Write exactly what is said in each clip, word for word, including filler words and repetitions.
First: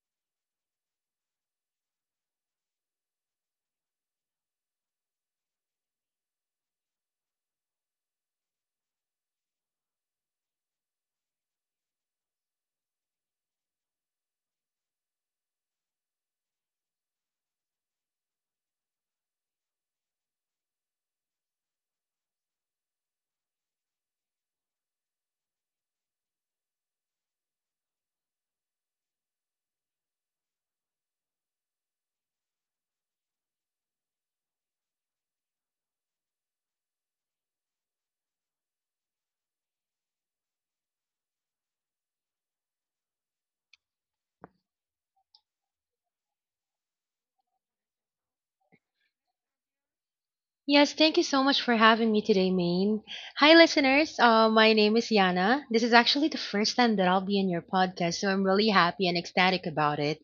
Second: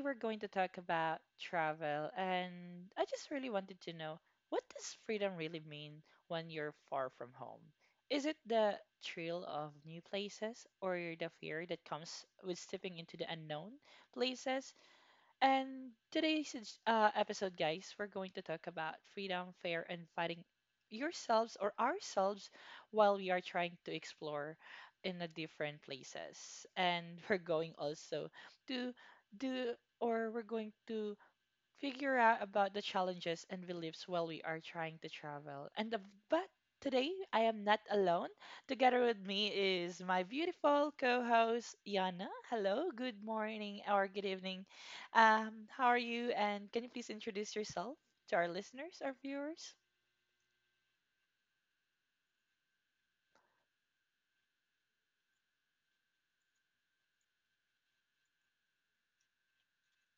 we're going to talk about travel. And I just really wanted to know, what does freedom really mean when you're far from home? Is it the thrill of new places or the fear that comes with stepping into the unknown places? And today's ej- uh, episode, guys, we're going to talk about freedom, fair, and fighting yourselves or ourselves while we are trying to explore in the different places. And we're going also to do, or we're going to figure out about the challenges and beliefs while we are trying to travel. And the, but today I am not alone. Together with me is my beautiful co-host Yana. Hello, good morning or good evening. Um, how are you? And can you please introduce yourself to our listeners, our viewers? Yes, thank you so much for having me today, Maine. Hi, listeners. Uh, my name is Yana. This is actually the first time that I'll be in your podcast, so I'm really happy and ecstatic about it.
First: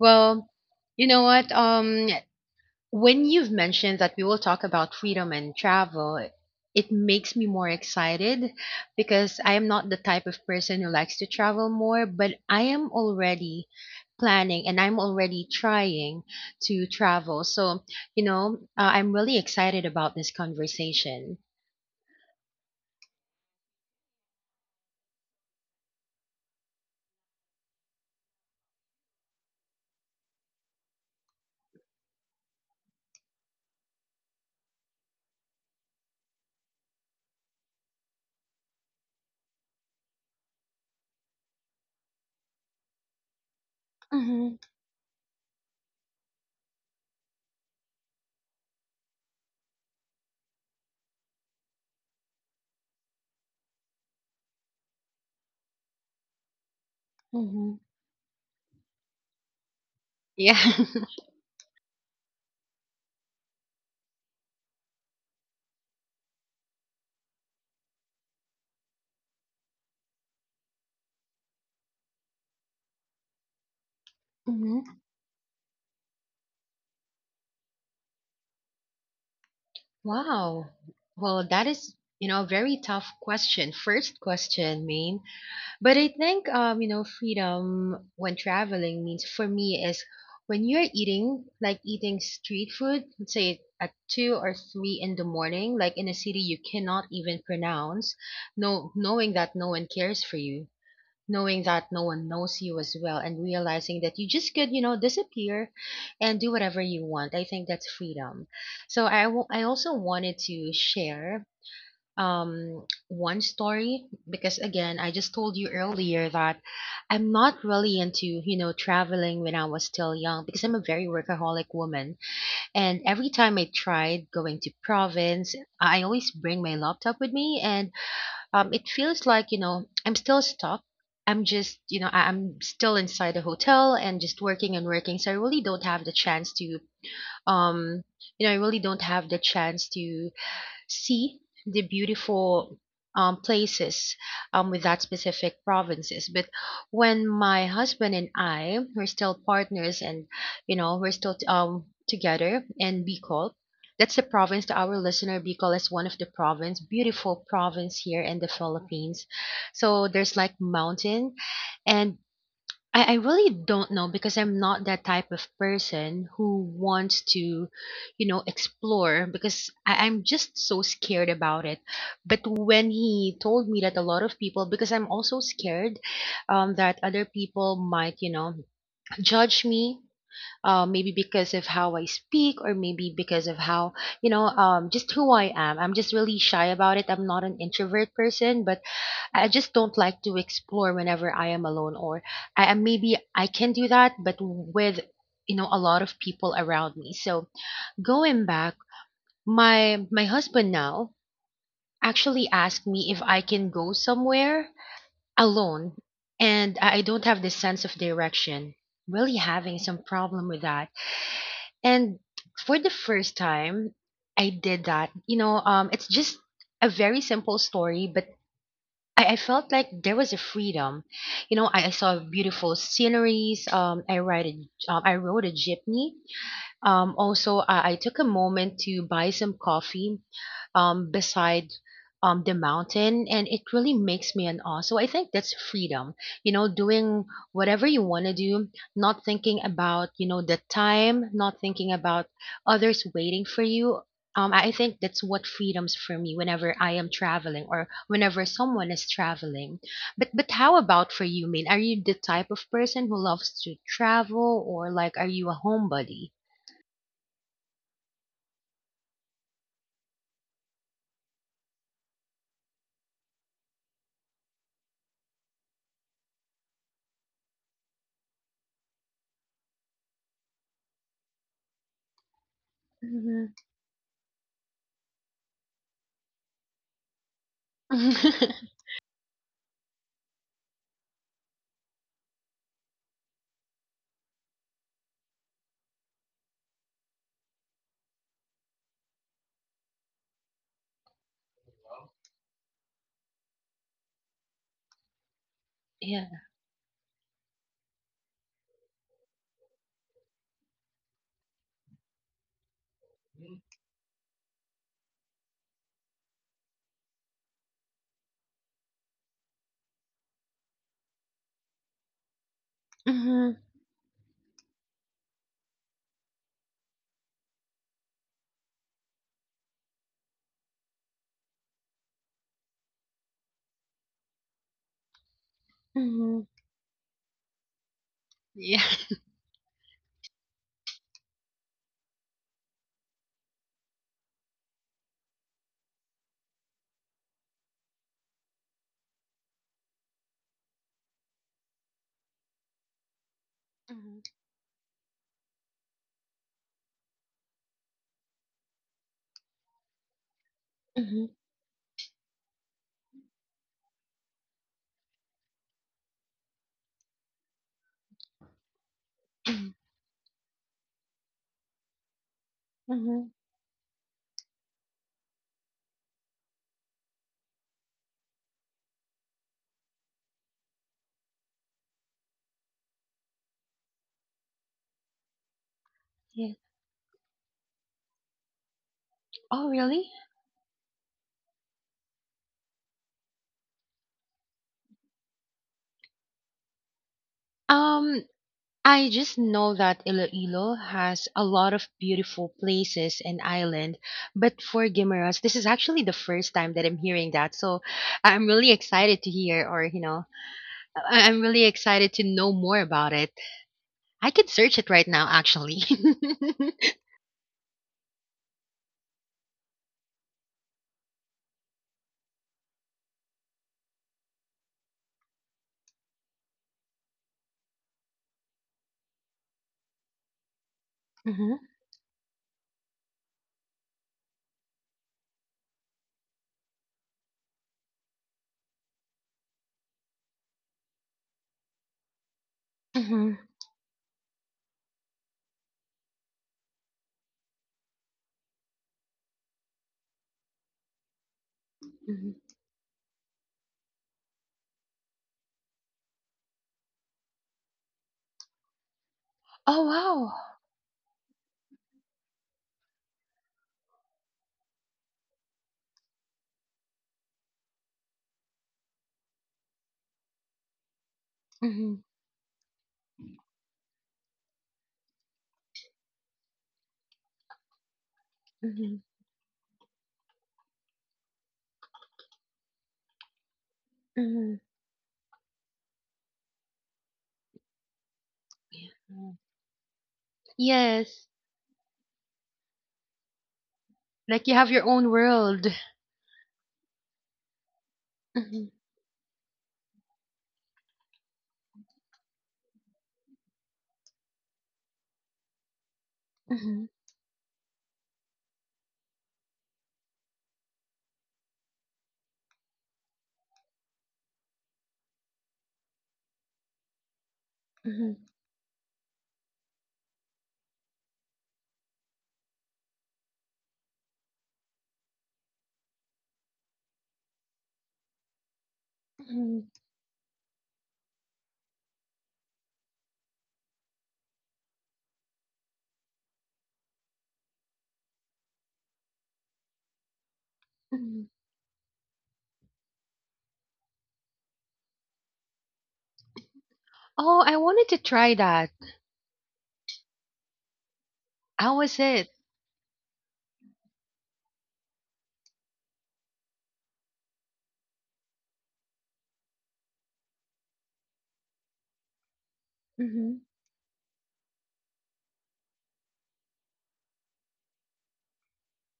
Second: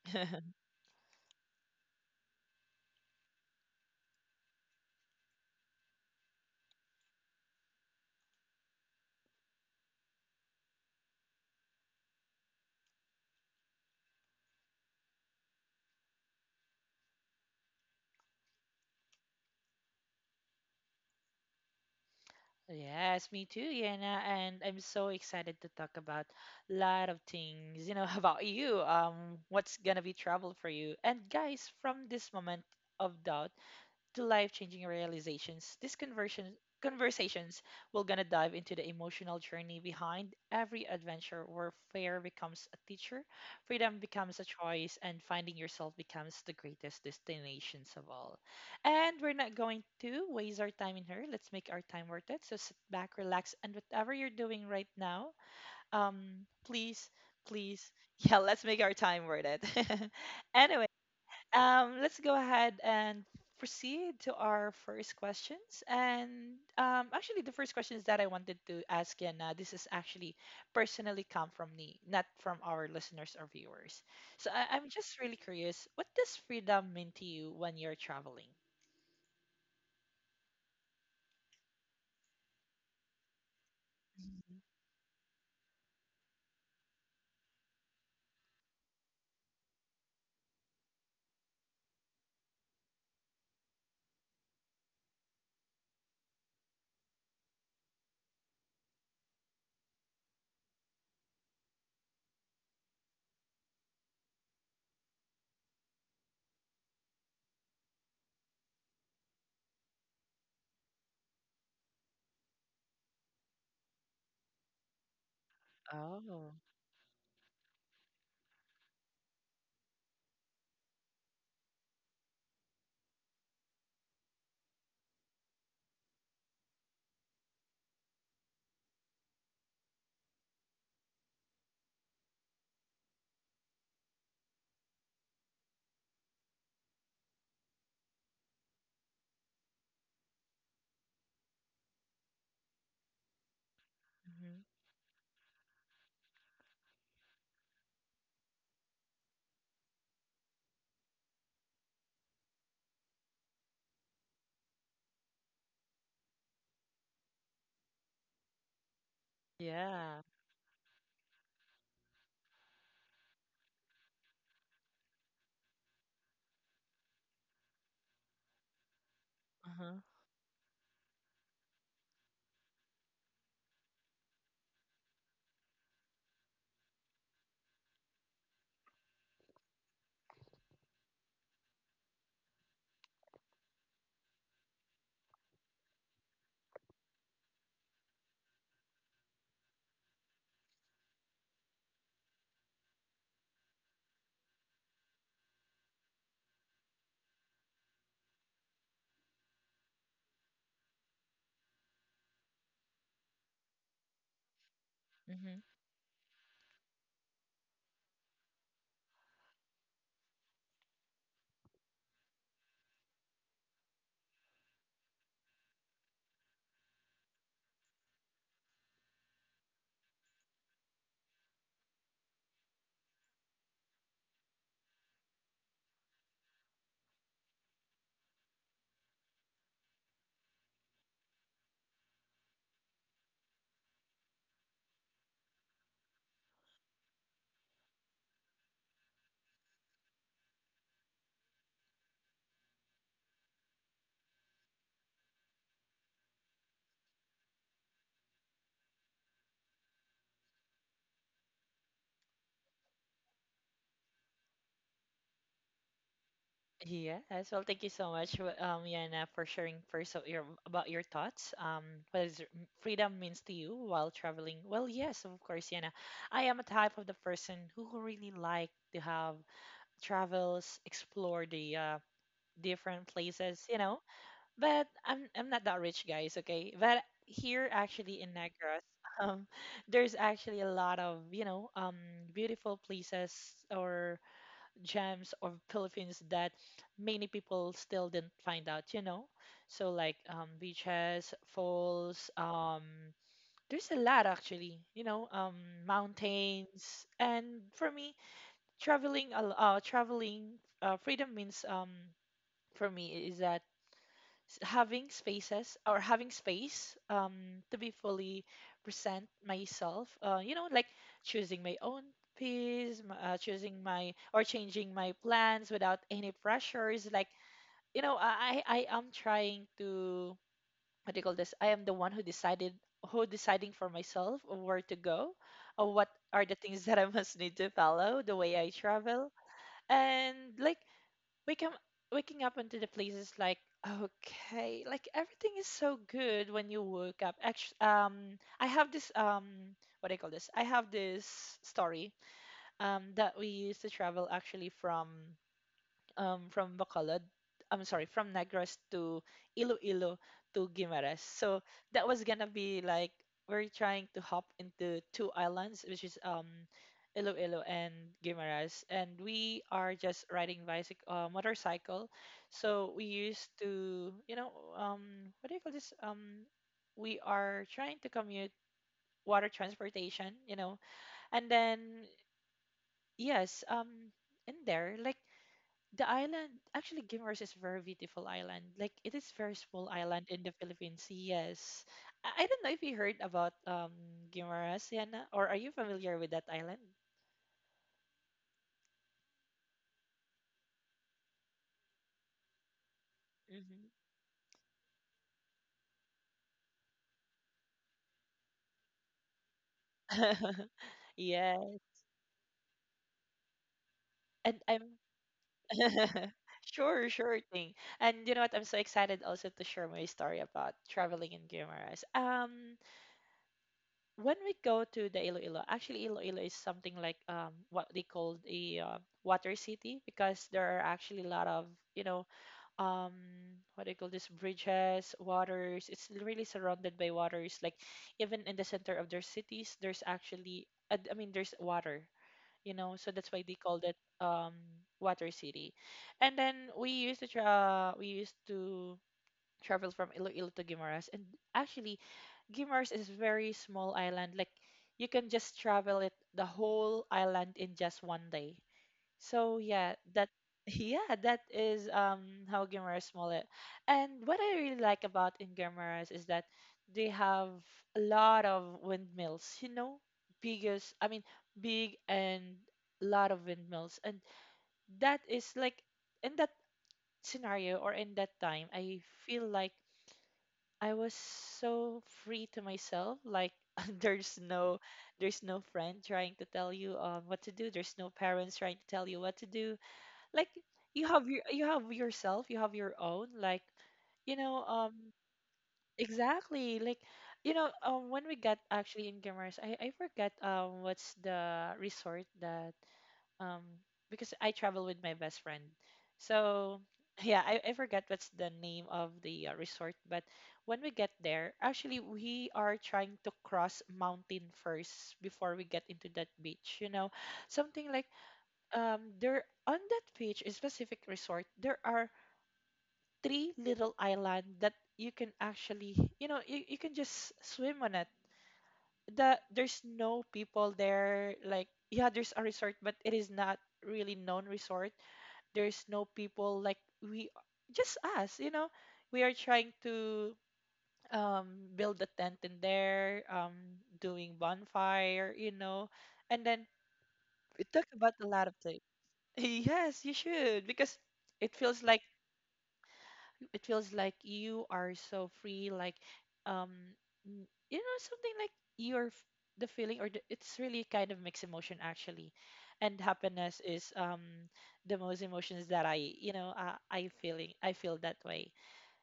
Well, you know what? Um, when you've mentioned that we will talk about freedom and travel, it makes me more excited because I am not the type of person who likes to travel more, but I am already planning and I'm already trying to travel. So, you know, uh, I'm really excited about this conversation. Yes, me too, Yana, and I'm so excited to talk about a lot of things, you know, about you, um, what's gonna be travel for you. And guys, from this moment of doubt to life-changing realizations, these conversion conversations will gonna dive into the emotional journey behind every adventure where fear becomes a teacher, freedom becomes a Mm-hmm, choice, and finding yourself becomes the greatest destinations of all. And we're not going to waste our time in here. Let's make our time worth it. So sit back, relax, and whatever you're doing right now, um, please, mm-hmm. please, yeah, let's make our time worth it. Yeah. Anyway. Um, let's go ahead and proceed to our first questions. And um, actually, the first questions that I wanted to ask, and uh, this is actually personally come from me, not from our listeners or viewers. So I- I'm Mm-hmm. just really curious, what does freedom mean to you when you're traveling? Wow. Well, that is, you know, a very tough question. First Mhm. question, mean. But I think, um, you know, freedom when traveling means for me is when you're eating, like eating street food, let's say at two or three in the morning, like in a city you cannot even pronounce, no, knowing that no one cares for you, knowing that no one knows you as well, and realizing that you just could, you know, disappear and do whatever you want. I think that's freedom. So I wa- I also wanted to share um one story because again, I just told you earlier Oh, that I'm not really into, you know, traveling when I was still young because I'm a very workaholic woman, and every time I tried going to province, I always bring my laptop with me, and um, it feels like, you know, I'm still stuck. I'm just you know I- I'm still inside a hotel and just working and working, so I really don't have the chance to um you know, I really don't have the chance to see the beautiful um, places hmm, um, with that specific provinces. But when my husband and I were still partners and you know, we're still um, together in Bicol, that's the province to our listener. Bicol is one of the province, beautiful province here in the Philippines. So yeah. there's like mountain, and I, I really don't know because I'm not that type of person who wants to, you know, explore because Uh-huh. I, I'm just so scared about it. But when he told me that a lot of people, because I'm also scared um, that other people might, you know, judge me. Uh, maybe because of how I speak, or maybe because of how, you know, um, just who I am. I'm just really shy about it. I'm not an introvert person, but I just don't like to explore whenever I am alone, or I, I- maybe I can do that, but with, you know, a lot of people around me. So going back, my my husband now actually asked me if I can go somewhere alone, and I I don't have this sense of direction. Really having some problem with that, and for the first time, I did that. You know, um, it's just a very simple story, but I, I felt like there was a freedom. You know, I, I saw beautiful sceneries. Um, I ride a, um, I rode a jeepney, um, also, I, I took a moment to buy some coffee um, beside um, the mountain, and it really makes me an awe. So I think that's freedom, you know, doing whatever you want to do, not thinking about, you know, the time, not thinking about others waiting for you. Um, I I think that's what freedoms for me whenever I am traveling or whenever someone is traveling. But but how about for you, Min? Are you the type of person who loves to travel, or like are you a homebody? Yes, well, thank you so much, w- um, Yana, for sharing first of your about your thoughts. Um, what is r- freedom means to you while traveling? Well, yes, of course, Yana. I am a type of the person who really like to have travels, explore the uh, different Mhm. places, you know. But I'm I'm not that rich, guys. Okay, but here actually in Negros, um, there's actually a lot of, you know, um beautiful places or gems of Philippines that many people still didn't find out, you know? So like, um, beaches, falls, um, there's a lot actually, you know, um, Yeah. mountains. And for me, traveling, al- uh, traveling, uh, freedom means, um, for me is that s- having spaces or having space um, to be fully present myself. Uh, you know, like choosing my own peace, m- uh, Mhm. choosing my or changing my plans without any pressures. Like, you know, I I I am trying to, what do you call this? I am the one who decided, who deciding for myself of where to go, or what are Mhm. the things that I must need to follow the way I Yeah. travel. And like, Wake up, waking up into the place is like okay, like everything is so good when you woke up. Actually, um, I have this um, what do you call this? I have this story um that we used to Mhm. travel actually from um, from Bacolod. I'm sorry, from Negros to Iloilo to Guimaras. Mhm. So that was gonna be like we're trying to hop into two islands, which is um Iloilo and Guimaras, and we are just riding bicycle, uh, motorcycle. So we Mhm. used to, you know, um, what do you call this? Um, we are trying to commute water transportation, you know, and then yes, um, in there like the Yeah. island, actually, Gimers is very beautiful island. Like it is very Oh, small really? island in the Philippines. Yes, I, I don't know if you heard about um Gimers, Yana, or are you familiar with that island? Um, I just know that Iloilo has a lot of beautiful places and Hmm. island, but for Guimaras, this is actually the first time that I'm hearing that. So I'm really excited to hear, or you know, I- I'm really Yes, excited to know more about it. I could and search it I'm right now, actually. sure, sure thing. And you know what? I'm so excited also to share my story about traveling in Guimaras. Um, when we go to the Iloilo, actually Iloilo is something like um what they call a uh, water city, because there are actually a lot Mhm. of, you know, um what do you call this, bridges, waters. It's really surrounded by waters, like even in the center of their cities there's actually uh, I mean, there's water, you know, so that's Mhm. why they called it um water city. And then we used to tra- we used to travel from Iloilo to Guimaras, and actually Mhm. Guimaras is very small island, like you can just travel it the whole island in just one day. So Oh yeah, that wow. yeah, that is um how Guimarães it. And what I really like about in Guimarães is that they have a lot of windmills, you know, biggest, I mean, big Mhm. and a lot of windmills. And that is like, in that scenario or in that time, I Mhm. feel like I was so free to myself, like there's Mhm. no, there's no friend trying to tell you um what to do, there's no parents trying to tell you what Mhm. to do. Like you have Yes, your, you have yourself, you have your own, like, you like you know, have your um own world. exactly like, you know, um when we got Mhm, actually in Gamars, I I forget um what's the resort that, um because I travel with my best friend, so mhm, yeah, I, I forget what's the name of the uh, resort. But when we get there, actually we are trying to cross mountain first before we get into that beach, you know, something like, mhm, um there on that beach, a specific resort, there are three little island that you can actually, you know, you, you can just swim on it. The, mhm, there's no people there, like yeah, there's a resort, but it is not really known resort. There's no people, like we just us, you know. We are trying to mhm. um build a tent in there, um doing bonfire, you know, and then Oh, I we talk wanted to about a try lot of that. things. Yes, you should, because it How feels was like, it? it feels like you are so free, like um, n- you know, something like you're f- the feeling or the, it's really kind of mixed emotion actually, and Mm-hmm. happiness is um the most emotions that I, you know, I, I feeling I feel that way.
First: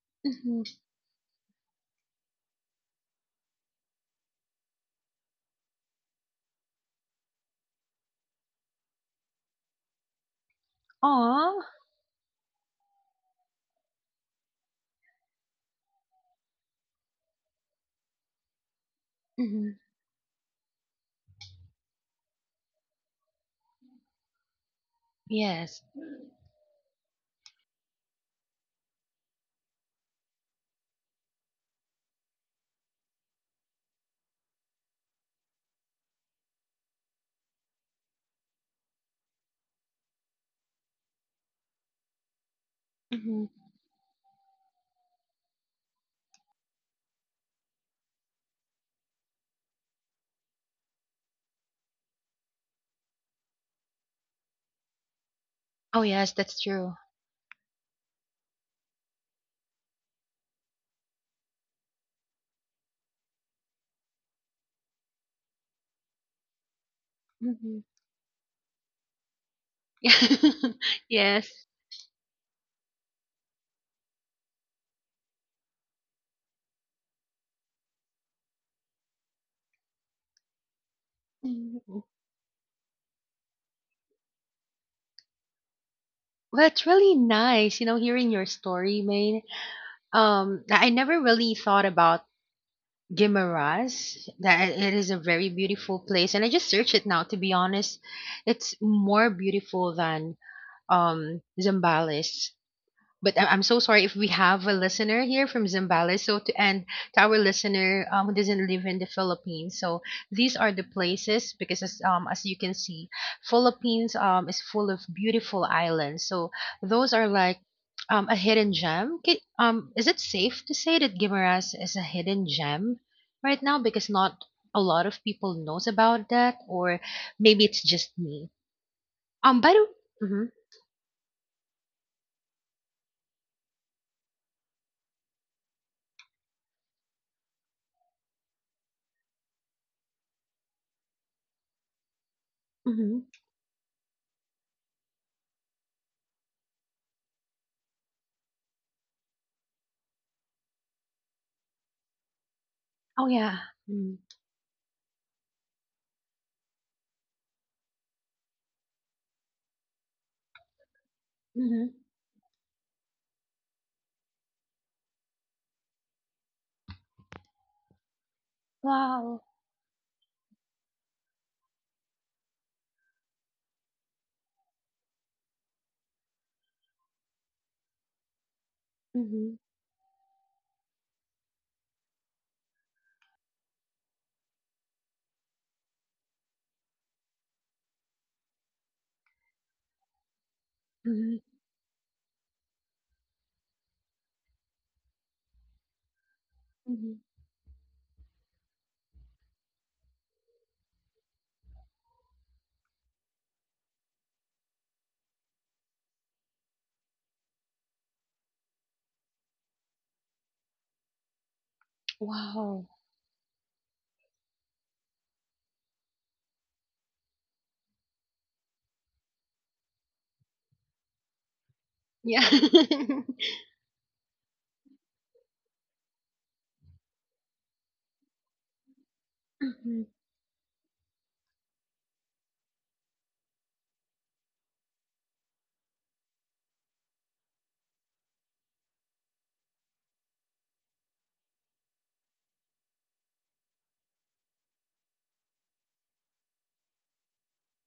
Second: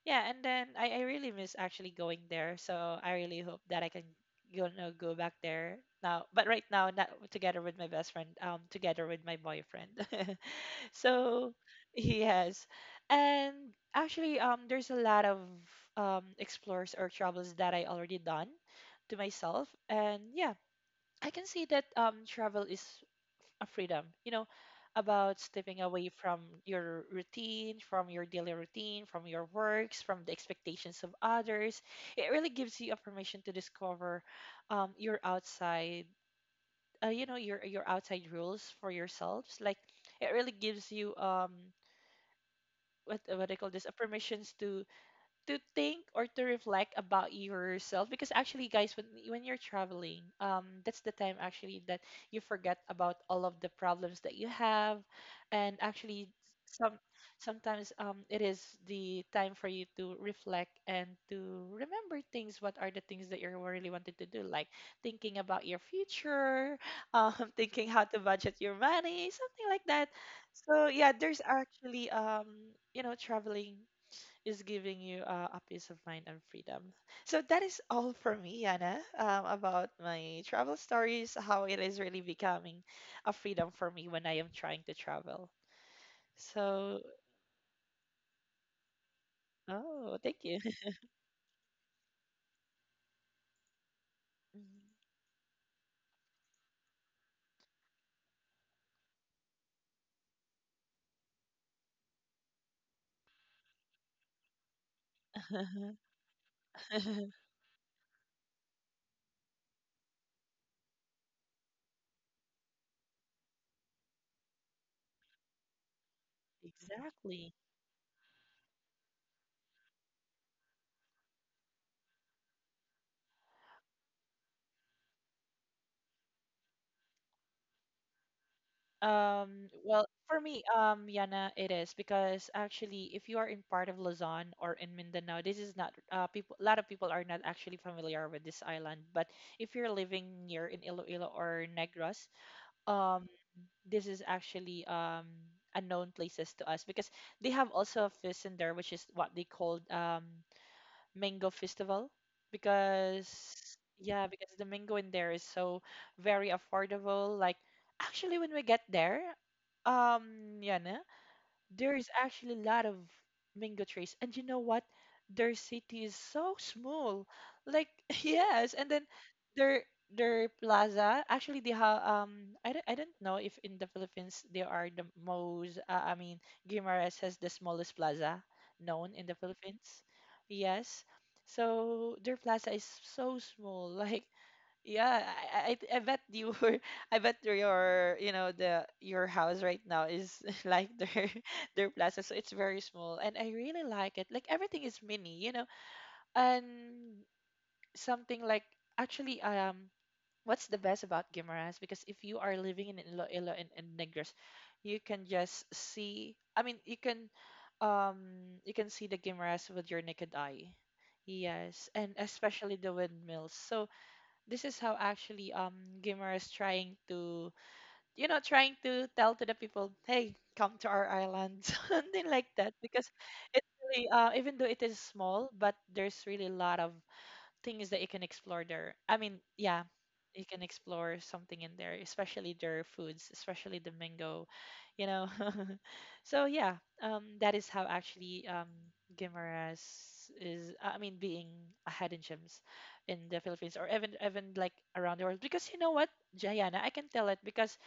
Yeah, and Mm-hmm. then I, I really miss actually going there. So I really hope that I can, you know, go back there now. But right now, not together with my best friend, um, together with my boyfriend. So Aw. yes, and actually, um, there's a lot of um explores or travels that I already done to myself, Mm-hmm. and yeah, I can see that um travel is a freedom, you know, about Yes. stepping away from your routine, from your daily routine, from your works, from the expectations of others. It really gives you a permission to discover um, your outside, uh, you know, your your outside rules for yourselves. Like it really gives you um what Mm-hmm. what I call this, a permissions to to think or to reflect about yourself, because actually guys, when when you're traveling, um that's the time actually that you forget about all of the problems that you have. And Oh, actually yes, that's some true. sometimes, um it is the time for you to reflect and to remember things, what are the things that you're really wanted to do, like thinking about your future, um Mm-hmm. thinking how to budget your money, something like that. So yeah, there's Yes. actually, um you know, traveling is giving you uh, a peace of mind and freedom. So that is all for me, Yana, um, about my travel stories, how it Mhm. is really becoming a freedom for me when I am trying to travel. Well, it's So, really nice, you know, hearing your story, Maine. oh, thank you. Um, I I never really thought about Guimaras. That it is a very beautiful place, and I just searched it now. To be honest, it's more beautiful than um Zambales. But I- I'm so sorry if we have a listener here from Zambales. So to and to our listener um, who doesn't live in the Philippines, so these are the places because as um as you can see, Philippines um is full of beautiful islands. So those are Exactly. like um a hidden gem. Ki- Um, is it safe to say that Guimaras is a hidden gem right now because not a lot of people knows about that, or maybe it's just me. Um, Um, by the well, for Mm-hmm, me, um, Yana, it is because actually, if you are in part of Luzon or in Mindanao, this is not uh, people. A lot of people are not actually familiar with this island. But if you're living near in Iloilo or Negros, mm-hmm. um this is actually um unknown places to us, because they have also a feast in there, which is what they called um mango festival, Oh because yeah, mm-hmm. yeah, because the mango in there is so very affordable. Like actually when we get there, um yeah, Mm-hmm. there's actually a lot of mango trees. And you know what? Their city is so small. Like yes, and then Wow. their their plaza, actually they have um I don't, I don't know if in the Philippines they are the most uh, I mean, Guimaras has the smallest plaza known in the Mhm. Philippines. Yes. So their plaza is so small. Like yeah, I, I I bet you were, I bet your you know, the your house right now is like their Mhm. their plaza, so it's very small, and I really like it. Like everything is mini, you know, Mhm. and something like actually um, what's the best about Guimaras? Because if you are living in Iloilo and, and Negros, you can just see. I mean, you can um you can see the Guimaras with your naked eye. Yes, and especially Wow. the windmills. So this is how actually um gamer is trying to you know trying to tell to the people, hey, come to our island. Something Yeah. like that, because it's really uh, even though it is small, but there's really a lot of things that you can explore there. I mean, yeah, Mhm. you can explore something in there, especially their foods, especially the mango, you know. So yeah, um, that is how actually um, Guimaras is. I mean, being a hidden gems in the Philippines or even even like around the world. Because you know what, Jayana, I can tell it because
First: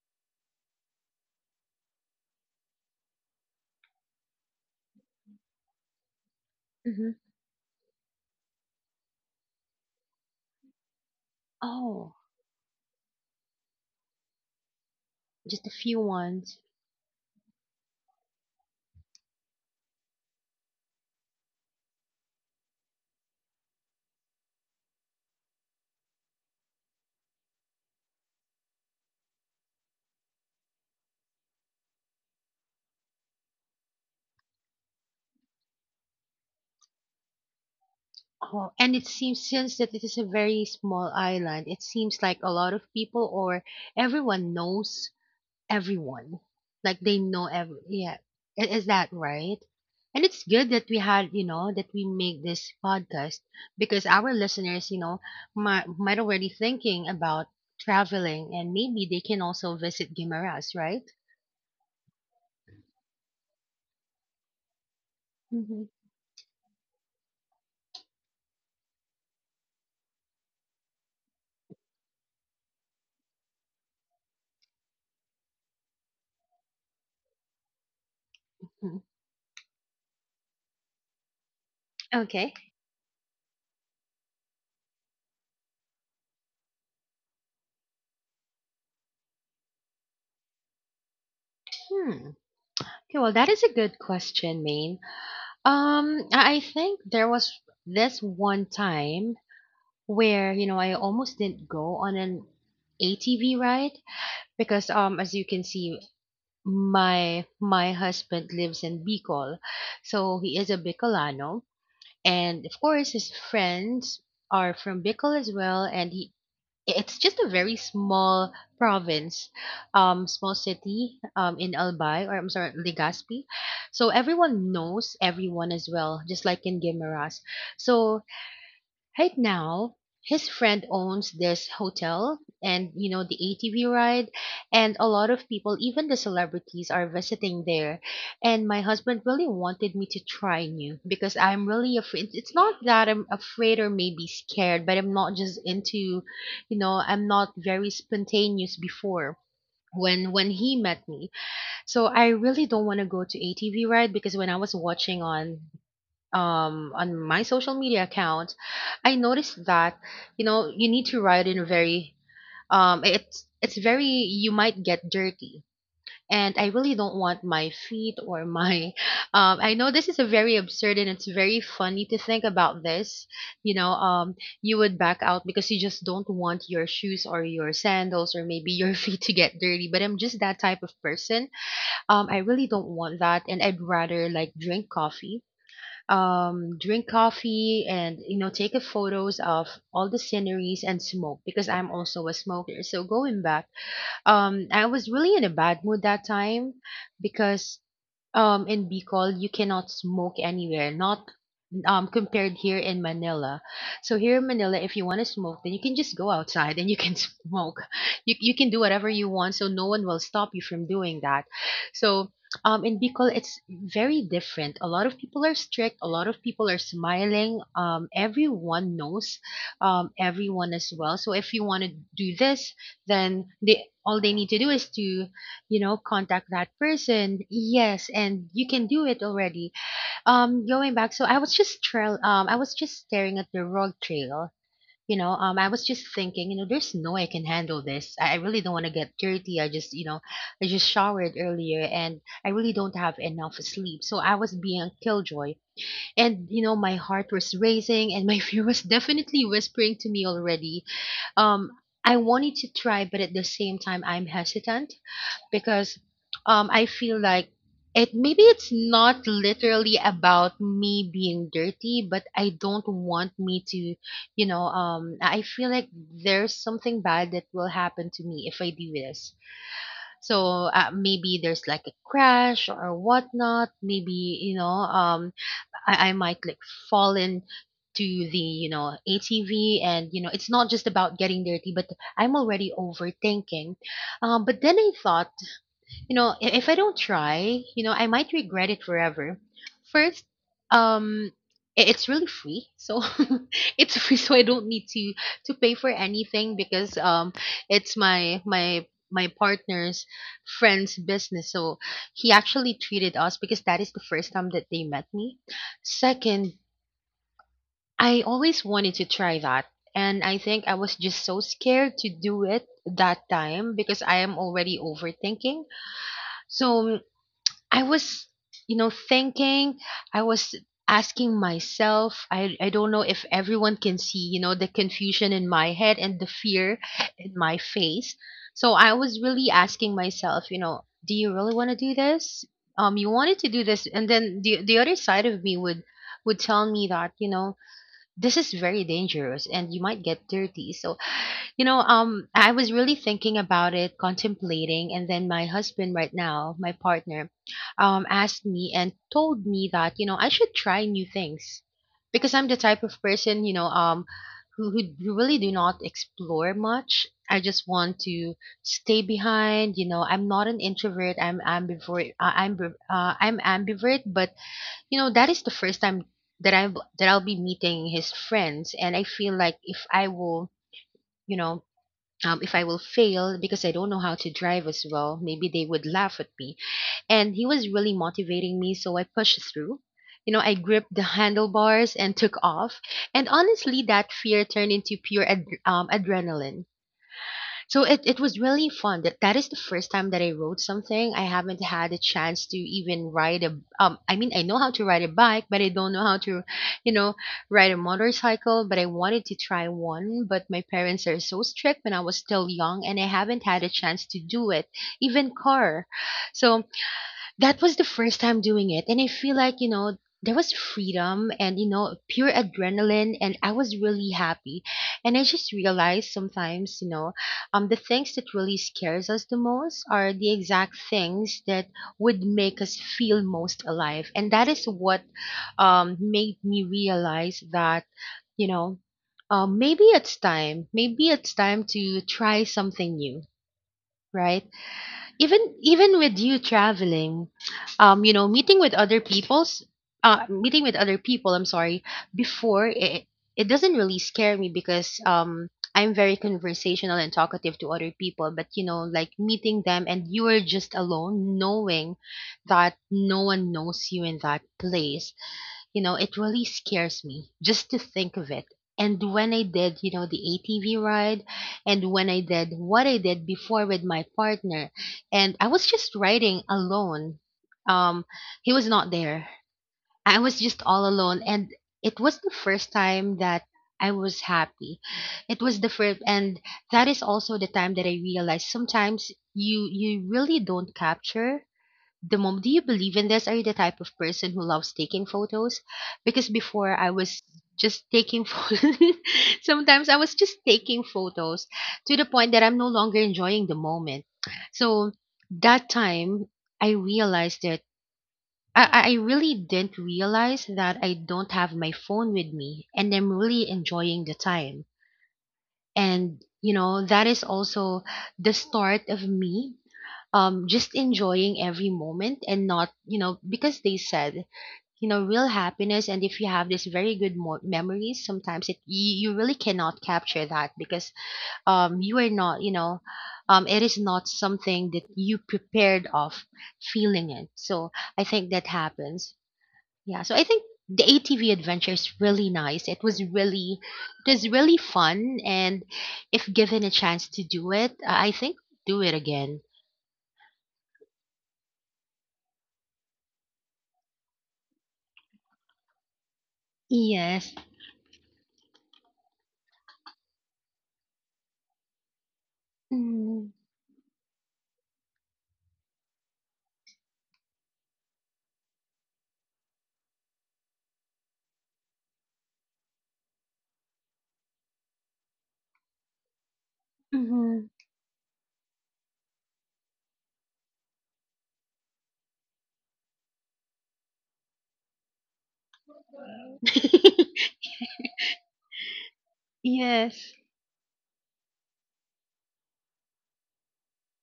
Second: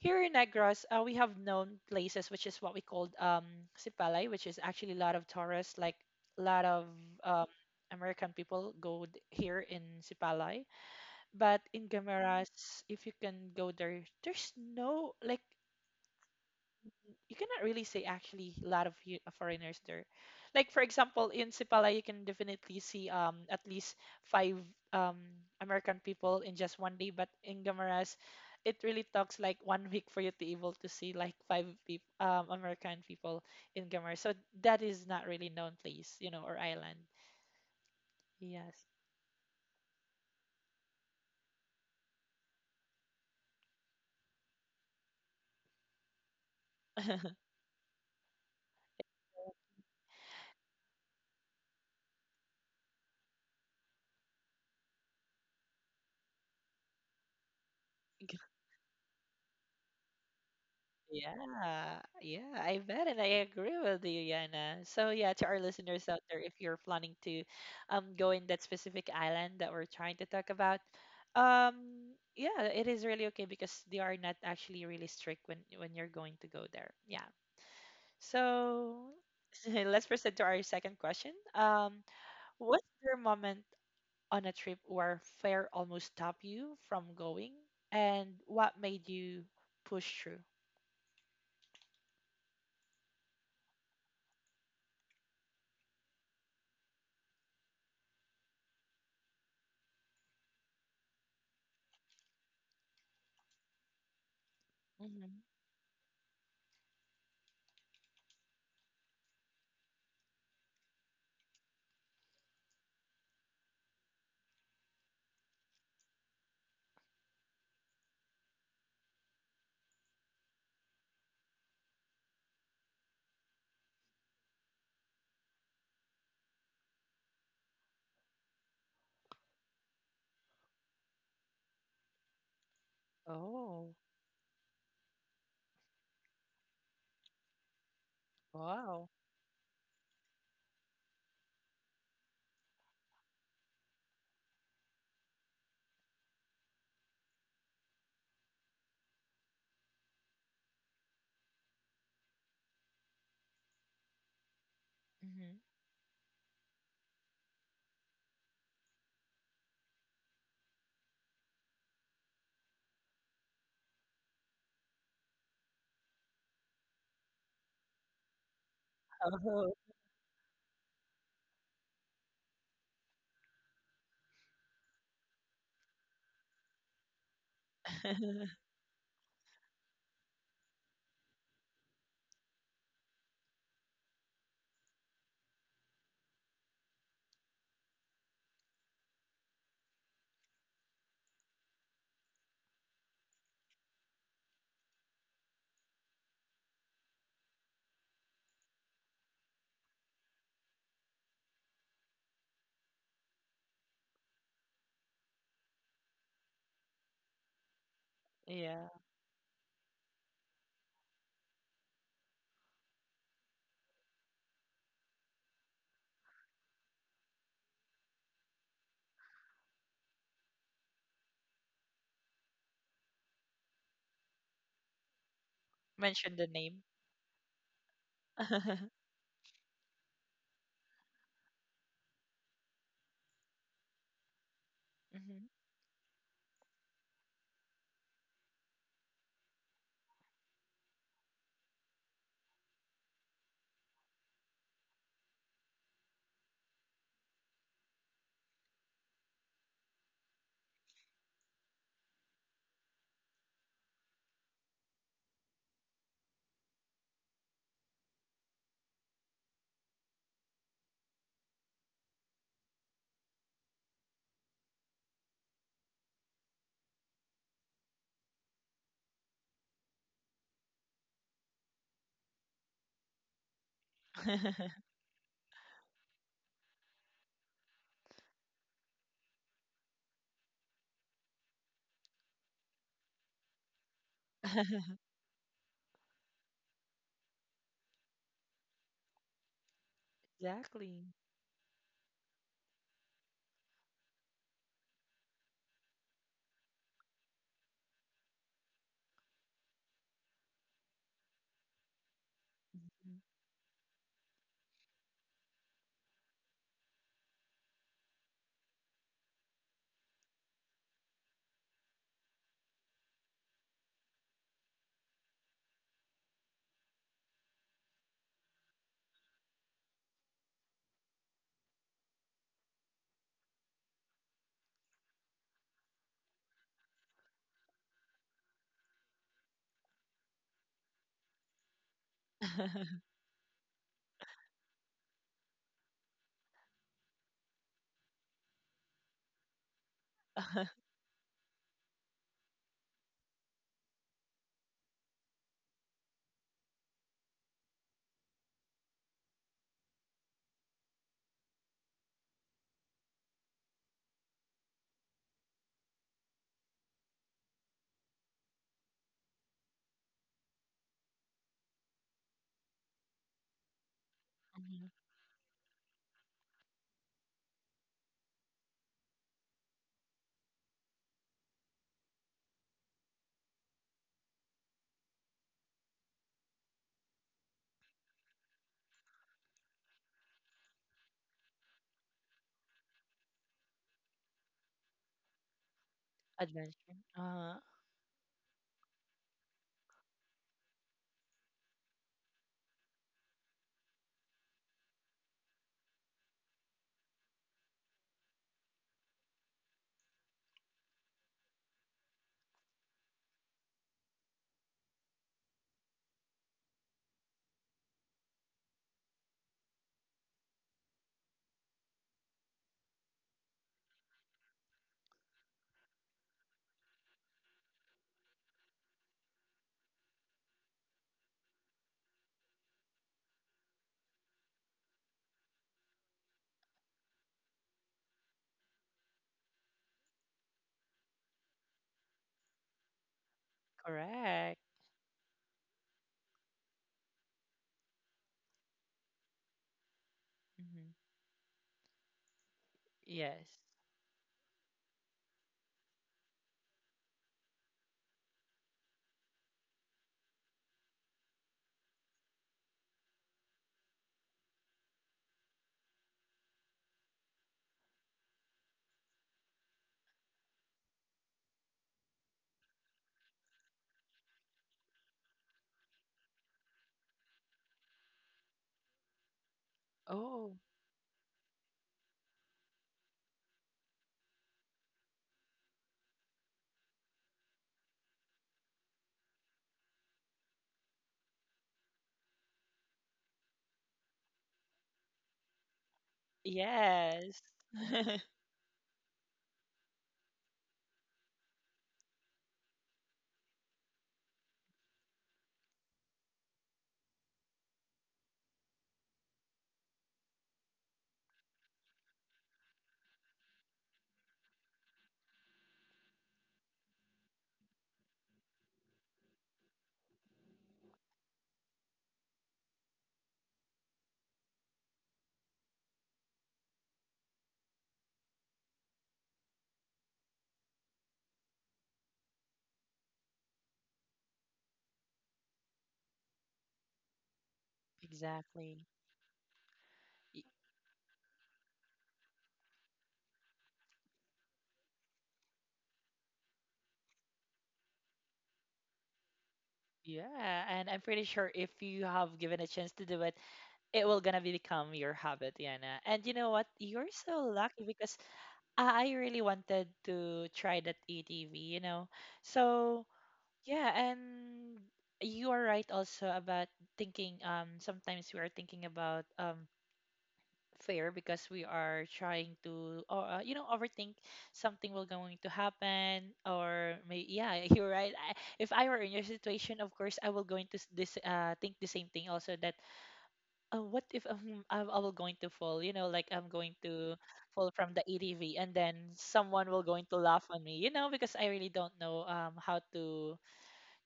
here in Negros, uh, we have known places, which is what we called um, Sipalay, which is actually a lot of tourists, like a lot of Mhm. um, American people go th- here in Sipalay. But in Oh, Gameras, if you can go there, there's no like just a few ones. you cannot really say actually a lot of eu- uh, foreigners there. Like for example, in Sipala, you can definitely see um at least five um American people in just one day, but in Gamaras, it really talks like one week for you to able to see like five people um American people in Gamaras. So that is not really known place, you know, or island. Oh, Yes. and it seems since that it is a very small island, it seems like a lot of people or everyone knows everyone. Like they know every, yeah. I- Is that right? And it's good that we had, you know, that we make this podcast because our listeners, you know, might might already thinking about traveling, and maybe they can also visit Guimaras, right? Yeah, yeah, I bet it. I agree with you, Yana. So yeah, to our Mm-hmm. listeners out there, if you're planning to um go in that specific island that we're trying to talk about, um yeah, it is really okay because they are not actually really strict when when you're going to go there. Yeah. So let's proceed to our second question. Um, Okay. What's your moment on a trip where fear almost stopped you from going, and what made you push through? Hmm. Okay, well, that is a good question, Maine. Um, I I think there was this one time where, you know, I almost didn't go on an A T V ride because um, as Hmm. you can see, my my husband lives in Bicol, so he is a Bicolano, and of course his friends are from Bicol as well, and he, it's just a very small province, um, small city, um, in Albay, or I'm sorry, Legazpi. So everyone knows everyone as well, just like in Guimaras. So right now, his friend owns this hotel and you know, the A T V Oh. ride, and a lot of people, even the celebrities are visiting there. And my Wow. husband really wanted me to try new because I'm really afraid. It's not that I'm afraid or maybe scared, but I'm not just into, you know, I'm not very spontaneous before when when he met me. So I really don't want to go to A T V ride because when I was watching on Hmm. um, on my social media account, I noticed that you know, you need to ride in a very um, it's it's very, you might get dirty, and I really don't want my feet or my um, Oh. I know this is a very absurd and it's very funny to think about this. You know, um, you would back out because you just don't want your shoes or your sandals or maybe your feet to get dirty. But I'm just that type of person. Um, I really don't want that, and I'd rather like drink coffee um, drink coffee and you know, take a photos of all the sceneries and smoke because I'm also a smoker. So going back, um, I was really in a bad mood that time because um, in Bicol you cannot smoke anywhere, not um, compared here in Manila. So here in Manila, if you want to smoke, then you can just go outside and you can smoke. You, you can do Yeah. whatever you want, so no one will stop you from doing that. So um, in Bicol, it's very different. A lot of people are strict. A lot of people are smiling. Um, everyone knows um, everyone as well. So if you want to do this, then they all they need to do is to, you know, Mention the contact that name. person. Yes, and you can do it already, um, going back, so I was just trail, um, I was just staring at the road trail. You know, Hmm. um, I was just thinking, you know, there's no way I can handle this. I I really don't want to get dirty. I just, you know, I just showered earlier and I really don't have enough sleep. So I was being a killjoy. And, you know, my heart was racing and my fear was definitely whispering to me already. Um, I wanted to try, but at the same time, I'm hesitant because um I feel like it, maybe it's not literally about me being dirty, but I don't want me to, you know, um I feel like there's something bad that will happen to me if I do this. So uh, maybe there's like a crash or whatnot. Maybe you know, um I, I might like fall in to the you know A T V. And you know it's not just about getting dirty, but I'm already overthinking. Um, but then I thought, you know, i- if I don't try, you know, I might regret it forever. First, Exactly. um, i- it's really free, so it's free, so I don't need to to pay for anything because um, it's my my my partner's friend's business. So he actually treated Mhm. us because that is the first time that they met me. Second, I always wanted to try that. And I think I was just so scared to do it that time because I am already overthinking. So I was, you know, thinking, I was asking myself, I, I don't know if everyone can see, you know, the confusion in my head and the fear in my face. So I was really asking myself, you know, do you really want to do this? Um, you wanted to do this, and then the the other side of me would would tell me that, you know, this is very dangerous and you might get dirty. So you know, um, I was really thinking about it, contemplating, and then my husband right now, my partner, um, asked me and told me that, you know, I should try new things because I'm the type of person, you know, um, who, who really do not explore much. I just want to stay behind. You know, I'm not an introvert. I'm ambivert. Uh, I'm ambiv- uh, I'm ambivert, but Hmm. you know, that is the first time that I that I'll be meeting his friends, and I feel like if I will, you know um, if I will fail because I don't know how to drive as well, maybe they would laugh at me. And he was really motivating me, so I pushed through. You know, I gripped the handlebars and took off. And honestly, that fear turned into pure ad- um, adrenaline. Adventure. Uh, So it, it was really fun. That that is the first time that I rode something. I haven't had a chance to even ride a um I mean I know how to ride a bike, but I don't know how to, you know, ride a motorcycle, but I wanted to try one, but my parents are so strict when I was still young and I haven't had a chance to do it. Even car. So that was the first time doing it, and I feel like you know there was freedom and you know pure adrenaline, and I was really happy. And I just realized sometimes you know um the things that really scares us the most are the exact things that would make us feel most alive. And that is what um made me realize that you know um, maybe it's time, maybe it's time to try something new, right? correct. Even even with you traveling, um you know, meeting with other people's, uh meeting with Hmm. other people, I'm sorry. Before it, it Yes. doesn't really scare me because um I'm very conversational and talkative to other people. But you know, like meeting them and you are just alone, knowing that no one knows you in that place, you know, it really scares me just to think of it. And when I did, you know, the A T V ride, and when I did what I did before with my partner, and I was just riding alone. Um, he was not there. I was Oh, just all alone, and it was the first time that I was happy. It was the first, and that is also the time that I realized sometimes you you really don't capture the mom. Do you believe in this? Are you the type of person who loves taking photos? Because before I was yes. just taking photos. Sometimes I was just taking photos to the point that I'm no longer enjoying the moment. So that time I realized that I, I I really didn't realize that I don't have my phone with me and I'm really enjoying the time. And you know, that is also the start of me um just enjoying every moment, and not, you know, because they said, you know, real happiness, and if you have this very good mo- memories, sometimes it you, you really cannot capture that because um you are not, you know, um it is not something that you prepared of feeling it. So I think that Exactly. happens. Yeah, so I Y- think the A T V adventure is really nice. It was really, it was really fun. And if given a chance to do it, I think do it again. Yeah, and I'm pretty sure if you have given a chance to do it, it will gonna be become your habit, Yana. And you know what? You're Yes. so lucky because I I really wanted to try that A T V, you know. So Mm-hmm. yeah, and you are right also about thinking, um sometimes we are thinking about um fear because we are trying to or uh, you know, overthink something will going to happen, or maybe, yeah, you're right. I, if I were in your situation, of course I will going to s- this uh think the same thing also, that uh, what if, um, I, I will going to fall, you know, like I'm going to fall from the A T V and then someone will going Yes. to laugh on me, you know, because I really don't know um how to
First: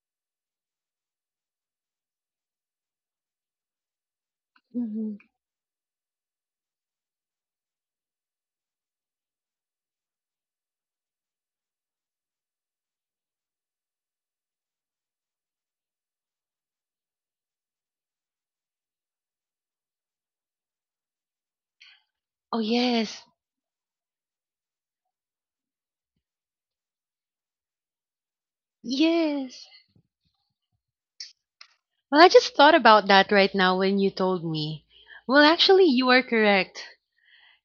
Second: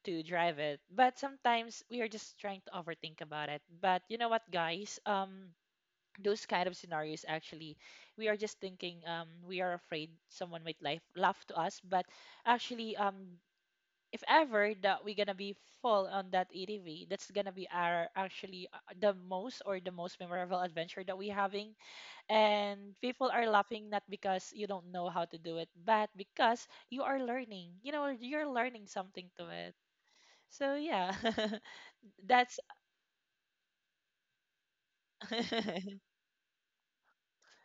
to drive it. But sometimes we are just trying to overthink about it. But you know what, guys? Hmm. Um, those kind of scenarios actually, we are just thinking, um we are afraid someone might laugh laugh to us. But actually, um, if ever that we're gonna be full on that A T V, that's gonna be our actually uh, the most or the most memorable adventure that we're having. Oh And yes. people are laughing not because you don't know how to do it, but because you are learning. You know, you're learning something to Yes. it. So yeah, Well, I just that's thought about that right now when you told me. Well, actually you are correct.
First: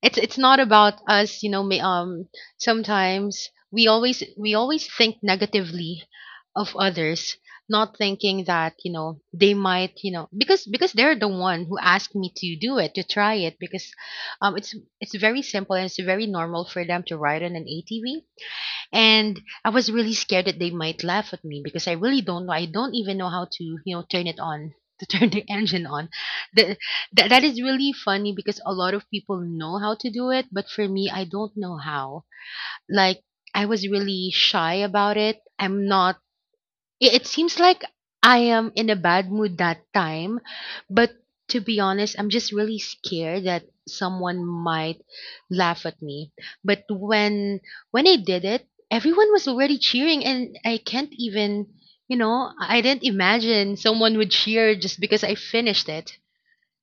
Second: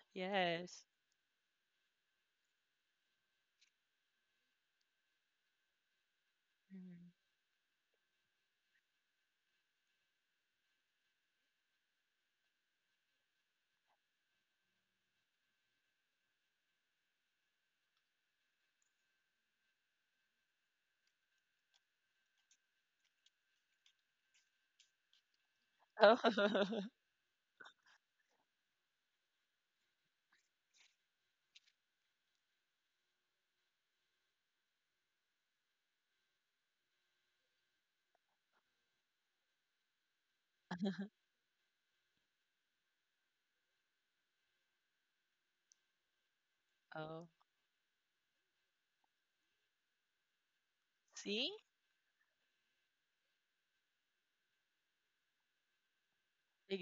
it's it's not yes. about us, you know. Ma- um sometimes we always we always think negatively of Mhm. others, not thinking that, you know, they might, you know, because because they're the one who asked me to do it, to try it, because um it's it's very simple and it's very normal for them to ride on an ATV. And I was really scared that they might laugh at me because I really don't know. I don't even know how to, you know, turn it on, to turn the engine on. That, Oh, that, that is really funny because a lot of people know how to do it, but for me, I don't know how. Like, I was really shy about it. I'm not, i- it seems like I am in a bad mood that time, but to be honest, I'm just really scared that someone might laugh at me. But oh, when when I did it, everyone was already cheering and I can't see, even, you know, I didn't imagine someone would cheer just because I finished it.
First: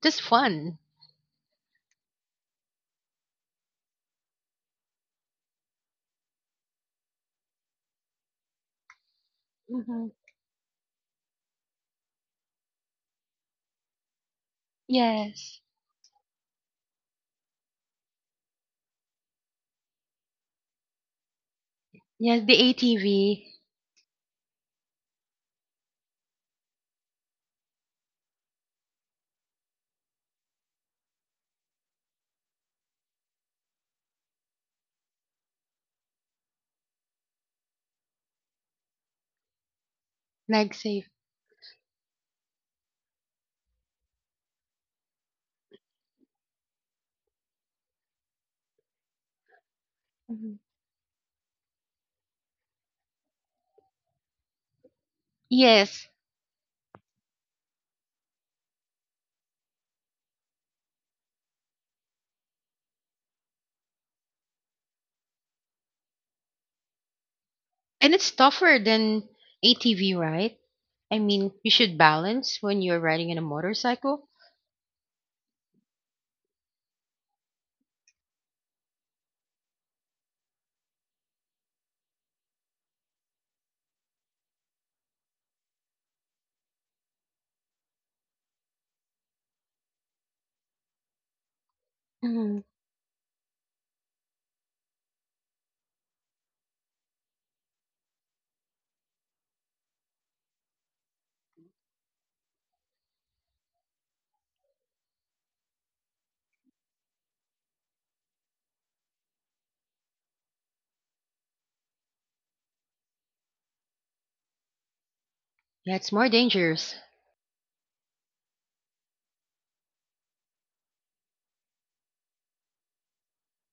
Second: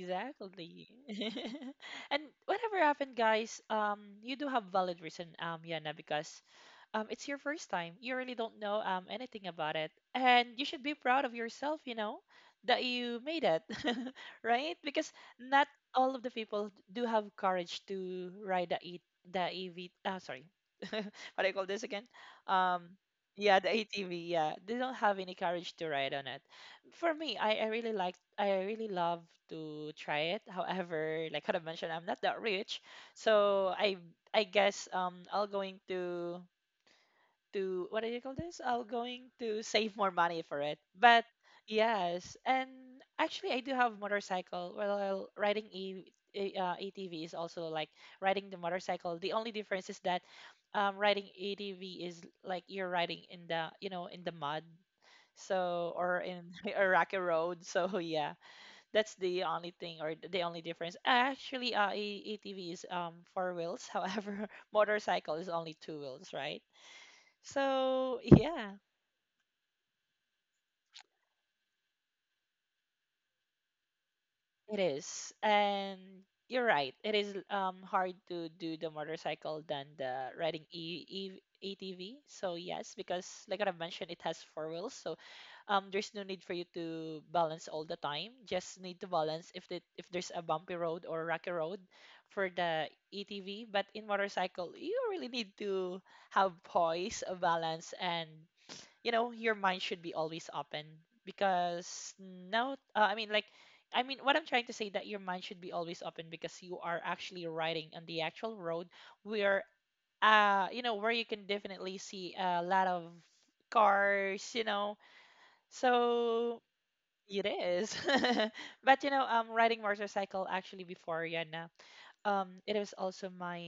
Just fun. And whatever happened, guys, um, you do have valid reason, um, Yana, because um, it's your first time. You really don't know um, anything about it. Hmm. And you should be proud of yourself, you know, that you made it, right? Because Yes. not all of the people do have courage to ride the, e- the E V, uh, sorry, what do you call this again? Yes, the Um, A T V, yeah, the A T V, yeah. They don't have any courage to ride on it. For me, I, I really like, I really love to try it. However, like what I mentioned, I'm not that rich. So I I guess um I'll going to to what do you call this? I'll going to save more money for like it. safe. But yes, and actually I do have motorcycle. Well, riding e, a- uh, A T V is also like riding the motorcycle. The only difference is that Mhm. um, riding A T V is like you're riding in the, you know, in the mud. So Yes. or in a rocky road. So yeah, that's the only thing or the only difference. Actually, uh, a- ATV is um four wheels. However, motorcycle is only two wheels, right? And So it's yeah, tougher than A T V, right? I mean, you should balance when you're riding in a motorcycle. it is, and you're right. It is um hard to do the motorcycle than the riding e- e- A T V. So yes, because like what I mentioned, it has four wheels, so um there's no need for you to balance all the time. Just need to balance if the if there's a bumpy road or rocky road for Mhm. the A T V. But in motorcycle, you really need to have poise, a balance, and you know your mind should be always open because now uh, I mean like I mean, what I'm trying to say, that your mind should be always open because you are actually riding on the actual road where uh you know where you can definitely see a lot of cars, you know, Yeah, it's more so dangerous. it is. But you know, um riding motorcycle, actually, before, yeah, no, um it was also my,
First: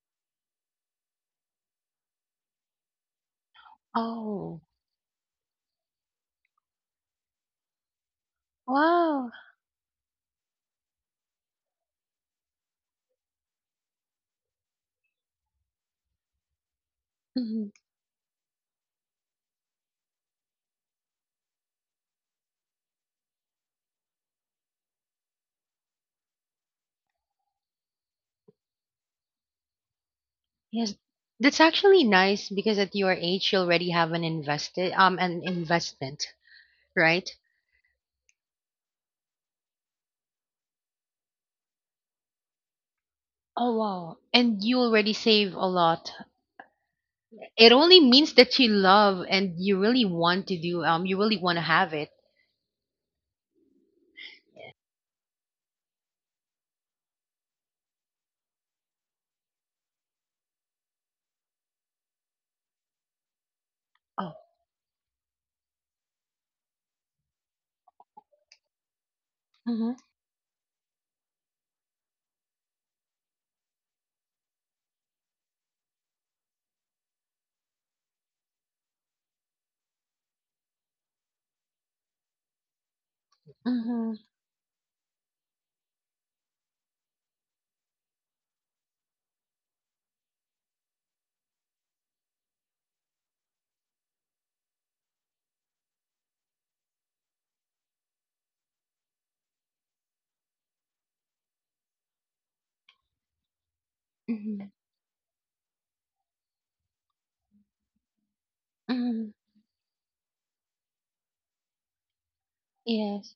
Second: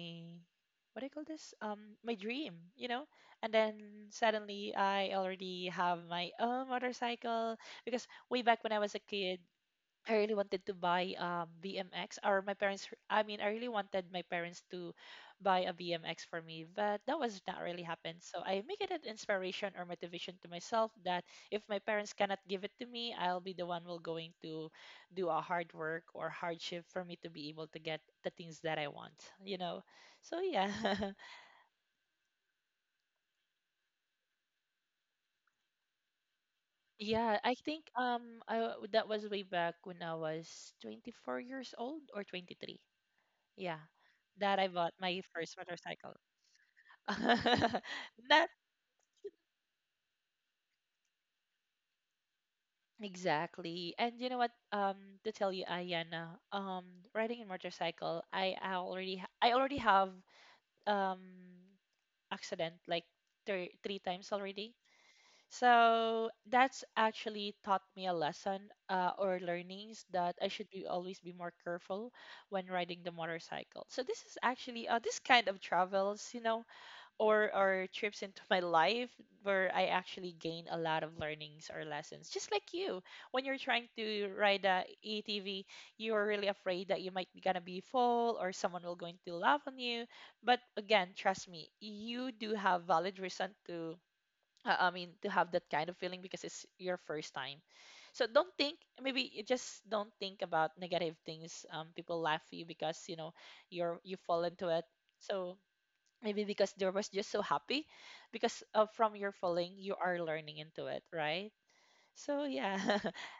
what do you call this, um my dream, you know, and then Oh, suddenly I already have my own motorcycle. Because way back when I was a wow. kid, I really wanted to buy um, B M X, or my parents, I mean I really wanted my parents to buy a B M X for me, but that was not Mhm. really happened. So I make it an inspiration or motivation to myself that if my parents cannot give it to me, I'll be the one will going to do a hard work or hardship for me to be able to get the things that I want, you know. So yeah, Yes, that's actually nice because at your age you already have an invested um an investment, right? yeah, I think um I, that was way back when I was twenty-four years old or twenty-three. Yeah, Oh wow. that I And you bought already my first save a motorcycle. lot. It only means Not that you love and you really want to do um you really want to have it. exactly. And you know what? Um, to tell you, Ayana, um, riding a motorcycle, I, I already ha- I already have um accident like three three times Oh. already. So that's actually taught me a lesson uh, or Mhm. learnings that I should be always be more careful when riding the motorcycle. So this is actually uh, this kind of travels, you know, or or trips into my life where I actually gain a lot of learnings or lessons. Just like you, when you're trying Mhm. to ride a ATV, you are really afraid that you might be gonna be fall or someone will going to laugh on you. But again, trust me, you do have valid reason to. Uh, I mean, to have that kind of feeling because it's your first time. So don't think, maybe you just don't think about negative things. Um, people laugh at you because you know you're you fall into Mhm. it. So maybe because there was just so happy because uh, from your Mhm. falling you are learning into it, right? So yeah, Yes.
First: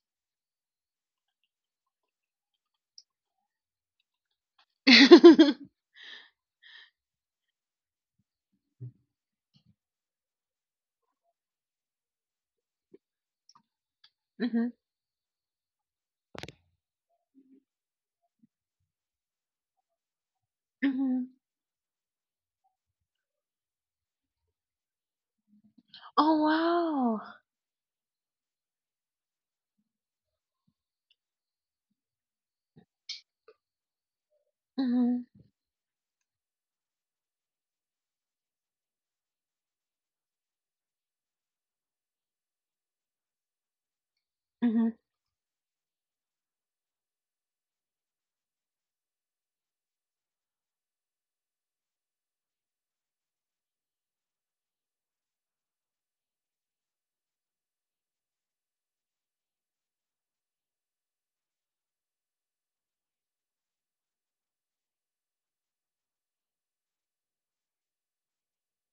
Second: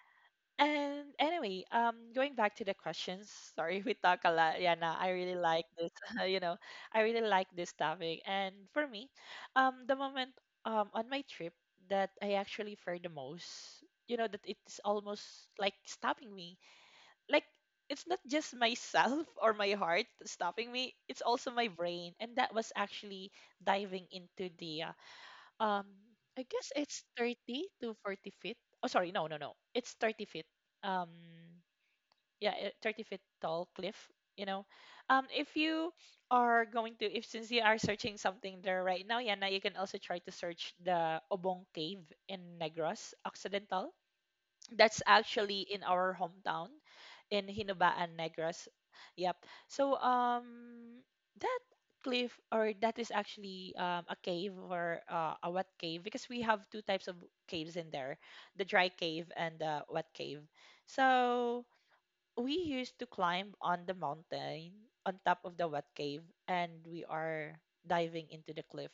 and anyway, um going back to the questions, sorry, we talk a lot, Yana. I really like this, you know, I really like this topic. And for me, um the moment um on my trip that I actually fear the most, you know, that Mhm, it's almost like stopping me, like it's not just myself or my heart stopping me, it's mhm. also my brain. And that was actually diving into the uh, um I Oh, guess it's wow. thirty to forty feet. Oh, sorry, no, no, no, it's thirty feet. Um, yeah, eh, thirty feet tall cliff, you know. Mhm, Um, if you are going to, if since you are searching something there right now, Yana, you can also try to search the Obong Cave in Negros Occidental. mhm, That's actually in our hometown in Hinubaan Negros. Yep. So um that cliff, or that is actually um, a cave, or uh, a wet cave, because we have two types of caves in there, the dry cave and the wet cave. So we used to climb on the mountain on top of the wet cave and we are diving into the cliff.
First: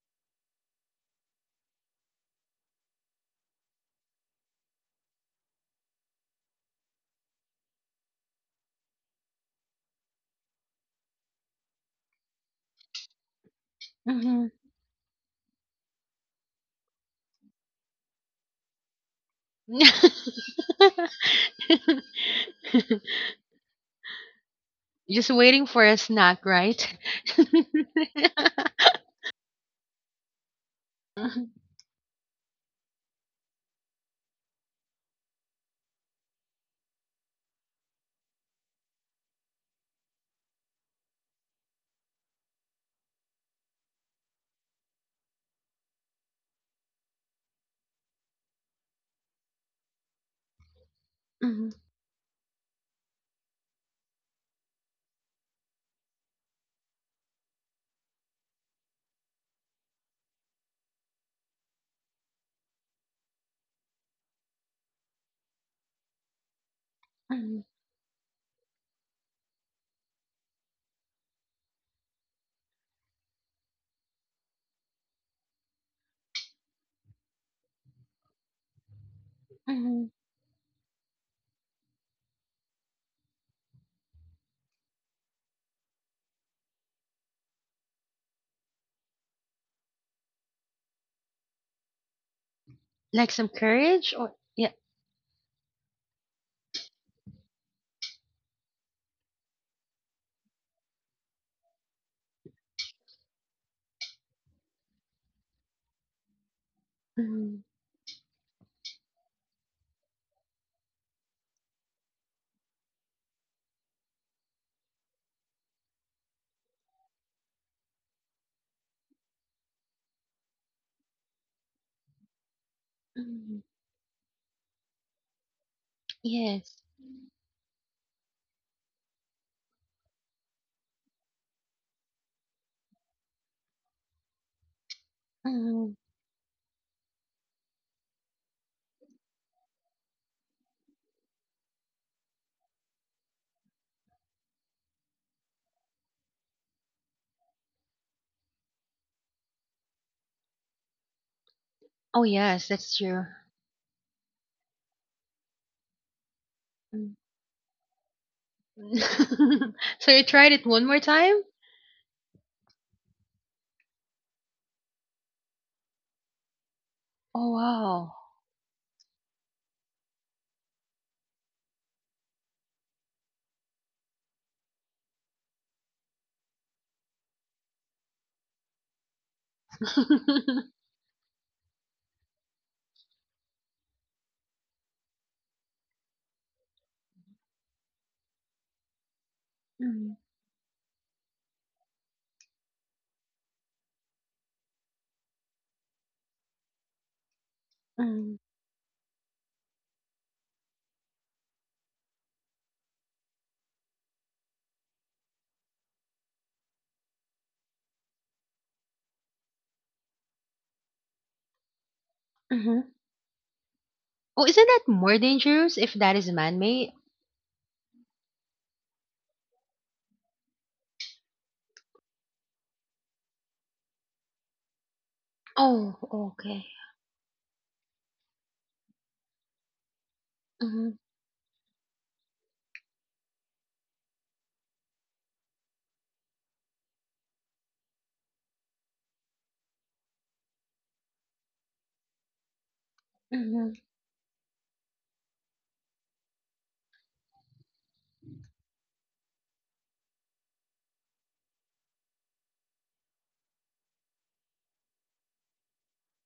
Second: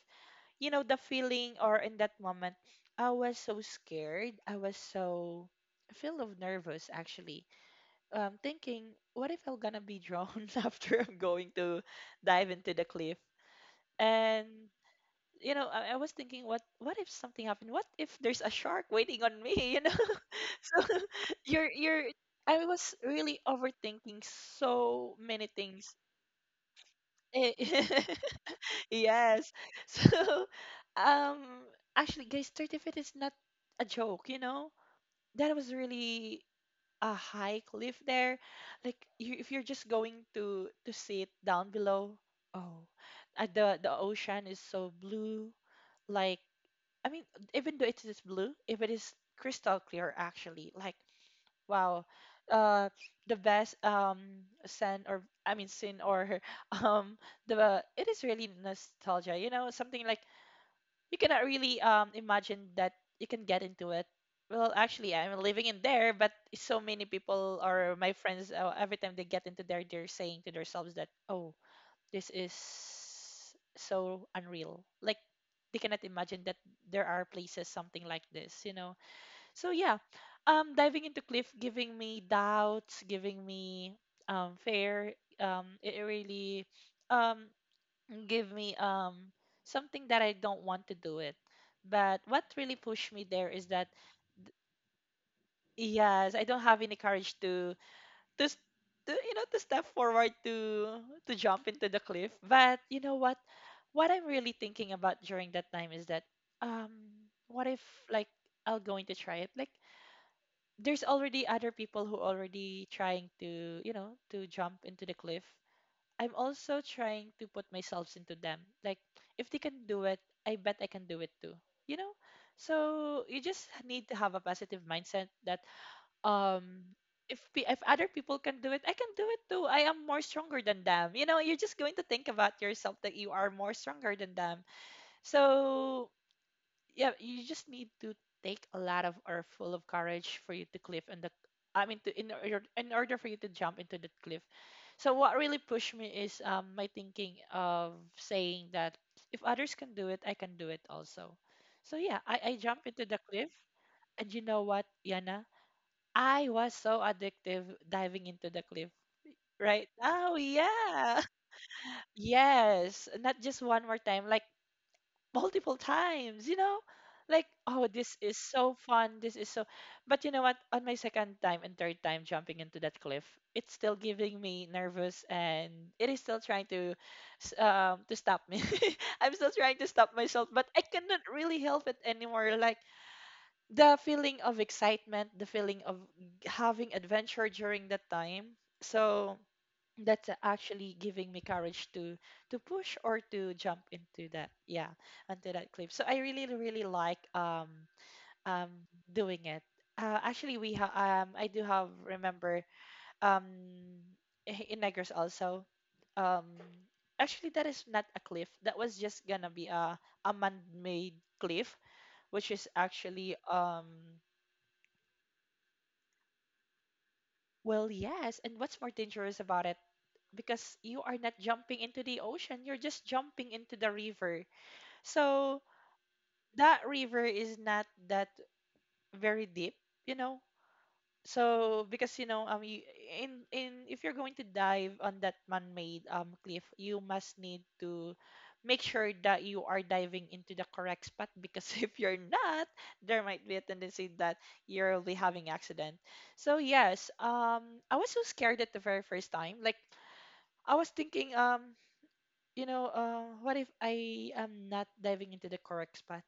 You know, the feeling or in that moment, I was so scared. I was so full of nervous actually, um thinking what if I'm gonna be drowned after I'm going to dive into the cliff. And mhm. you know, I, I was thinking what what if something happened, what if there's a shark waiting on me? You know? So, you're you're I was really overthinking so Just many waiting for things. a snack, right? Eh, yes. So, um, actually, guys, thirty feet is not a joke, you know? That was really a high cliff there. Like, you, if you're just going to to sit down below, oh, uh, the the ocean is so blue. Like, I mean, even though it is blue, if it is crystal clear, actually, like, Mhm, mhm, wow, uh, the best um scent, or I mean, scene, or um the it is really nostalgia. You know, something like you cannot really um imagine that you can get into it. Well, actually, I'm living in there, but so many people mhm, or my friends, uh, every time they get into there, they're saying to themselves that, "Oh, this is so unreal." Like they cannot imagine that there are places something like this, you know. So yeah, mhm. um, diving into cliff, giving me doubts, giving me um fear. Um, it it really um give me um something that I don't want to do it. But what really pushed me Like there some is that courage or yeah. yes, I don't have any courage to to, s- to, you know, to step forward to to jump into the cliff. But you know what? What I'm really thinking about during that time is that um Mhm, what if, like, I'll going to try it. Like, there's already other people who already trying to, you know, to jump into the cliff. I'm also trying to put myself into them. Like, if they can do it, I bet I can do it too. You know? So you mhm. just need to have a positive mindset that Yes. um if pe- if other people can do it, I can do it too. I am more stronger than them. You know, you're just going to think about yourself that you are more stronger than them. Mhm. So yeah, you just need to take a lot of or full of courage for you to cliff and the I mean to in order in order for you to jump into the cliff. So what really pushed me is um my thinking of saying that if others can do it, I can do it also. So yeah, Oh, I, I yes, jumped that's into the true. cliff. And you know what, Yana? I was so Mm. addictive diving into the cliff. Right? So you Oh tried it one more yeah. time? Yes, not just one more time. Like multiple times, you know? Like, Oh, oh, wow. this is so fun. This is so. But you know what? On my second time and third time jumping into that cliff, it's still giving me nervous and it is still trying to s- um to stop me. I'm still trying to stop myself, but I cannot really help it anymore. Like the feeling of excitement, the feeling of having adventure during that time. So Mhm, that's actually giving me courage to to push or to jump into that, yeah, into that cliff. So I really really like um mhm, um doing it. uh, actually, we have um I do have remember um in Negros also. um actually that is not a cliff. That was just gonna be a a man-made cliff, which is mhm. actually um Oh, isn't that more dangerous if that is man-made? well yes. And what's more dangerous about it because you are not jumping into the ocean, you're just jumping into the river. So Oh, okay. that river is not that very deep, you know. Mm-hmm, So because you know, um, you, in in if you're going to dive on that man-made um cliff, you must need to make sure that you are diving into the correct spot because if you're not, there might be a mm-hmm, tendency that you'll be having accident. So yes, um, I was so scared at the very first time. Like I was thinking, um, you know, uh, what if I am not diving into the correct spot?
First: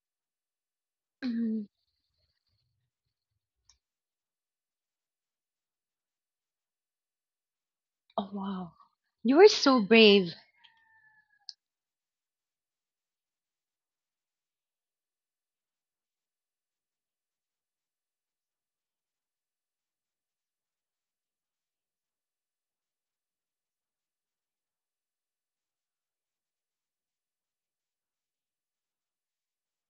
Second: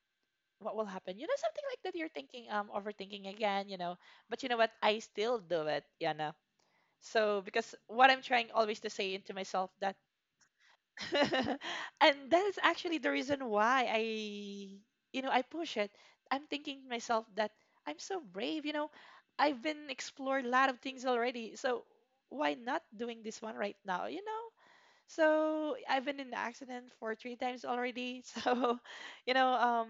What will happen? You know, mm-hmm. something like that. You're thinking, um, overthinking again, you know. But you know what? I still do it, Yana. So because what I'm Oh, trying wow. always to say into You are myself so that, brave. and that is actually the reason why I, you know, I push it. I'm thinking to myself that I'm so brave. You know, I've been explored a lot of things already. So why not doing this one right now? You know, so I've been in an accident for three times already. So, you know, um,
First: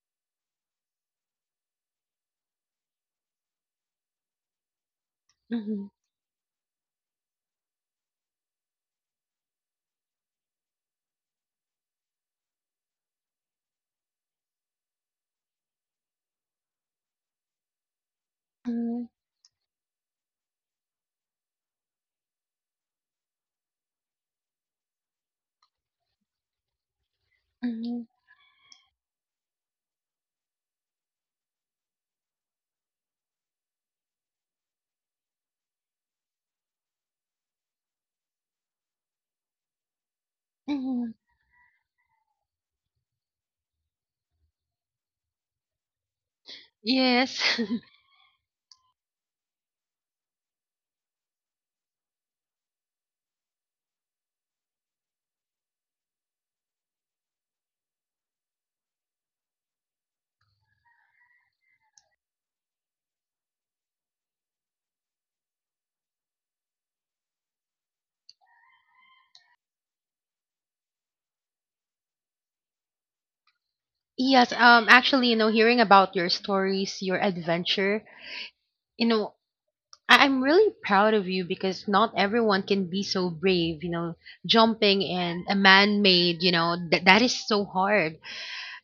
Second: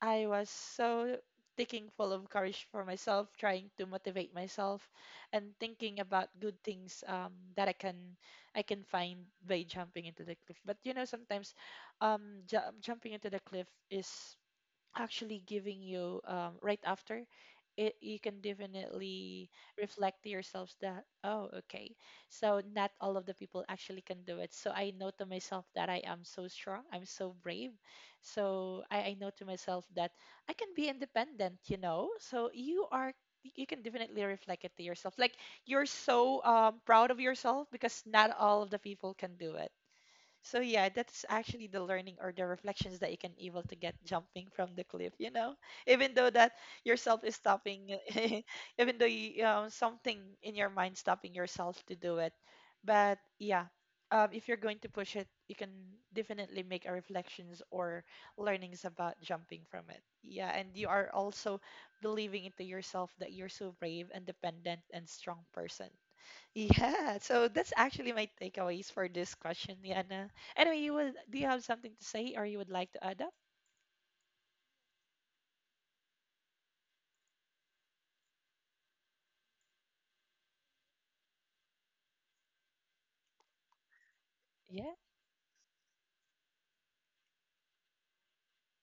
I was so thinking full of courage for myself, trying to motivate myself, and Mm-hmm, thinking about good things, um, that I can I can find by jumping into the cliff. But you know, sometimes um, ju- jumping into the cliff is actually giving you, um, right after it, you can mm-hmm, definitely reflect to yourselves that oh okay, so not all of the people actually can do it. So I know to myself that I am so strong, I'm so brave. mm-hmm, So i, I know to myself that I can be independent, you know. So you are you can definitely reflect it to yourself, like you're so, um, proud of yourself because not all of the people can do it. So yeah, mm-hmm. that's actually the learning or the reflections that you can able to get jumping from the cliff, you know? Even though that yourself is Yes. stopping, even though you, um, something in your mind stopping yourself to do it. But yeah, um, if you're going to push it, you can definitely make a reflections or learnings about jumping from it. Yeah, and you are also believing into yourself that you're so brave, independent, and strong person. Yeah, so that's actually my takeaways for this question, Yana. Anyway, you would do you have something to say or you would like to add up? Yes, um, actually, you know, hearing about your stories, your adventure, you know, I- I'm really proud of you because not everyone can be so brave, you know, Yeah. jumping and a man-made, you know, th- that is so hard.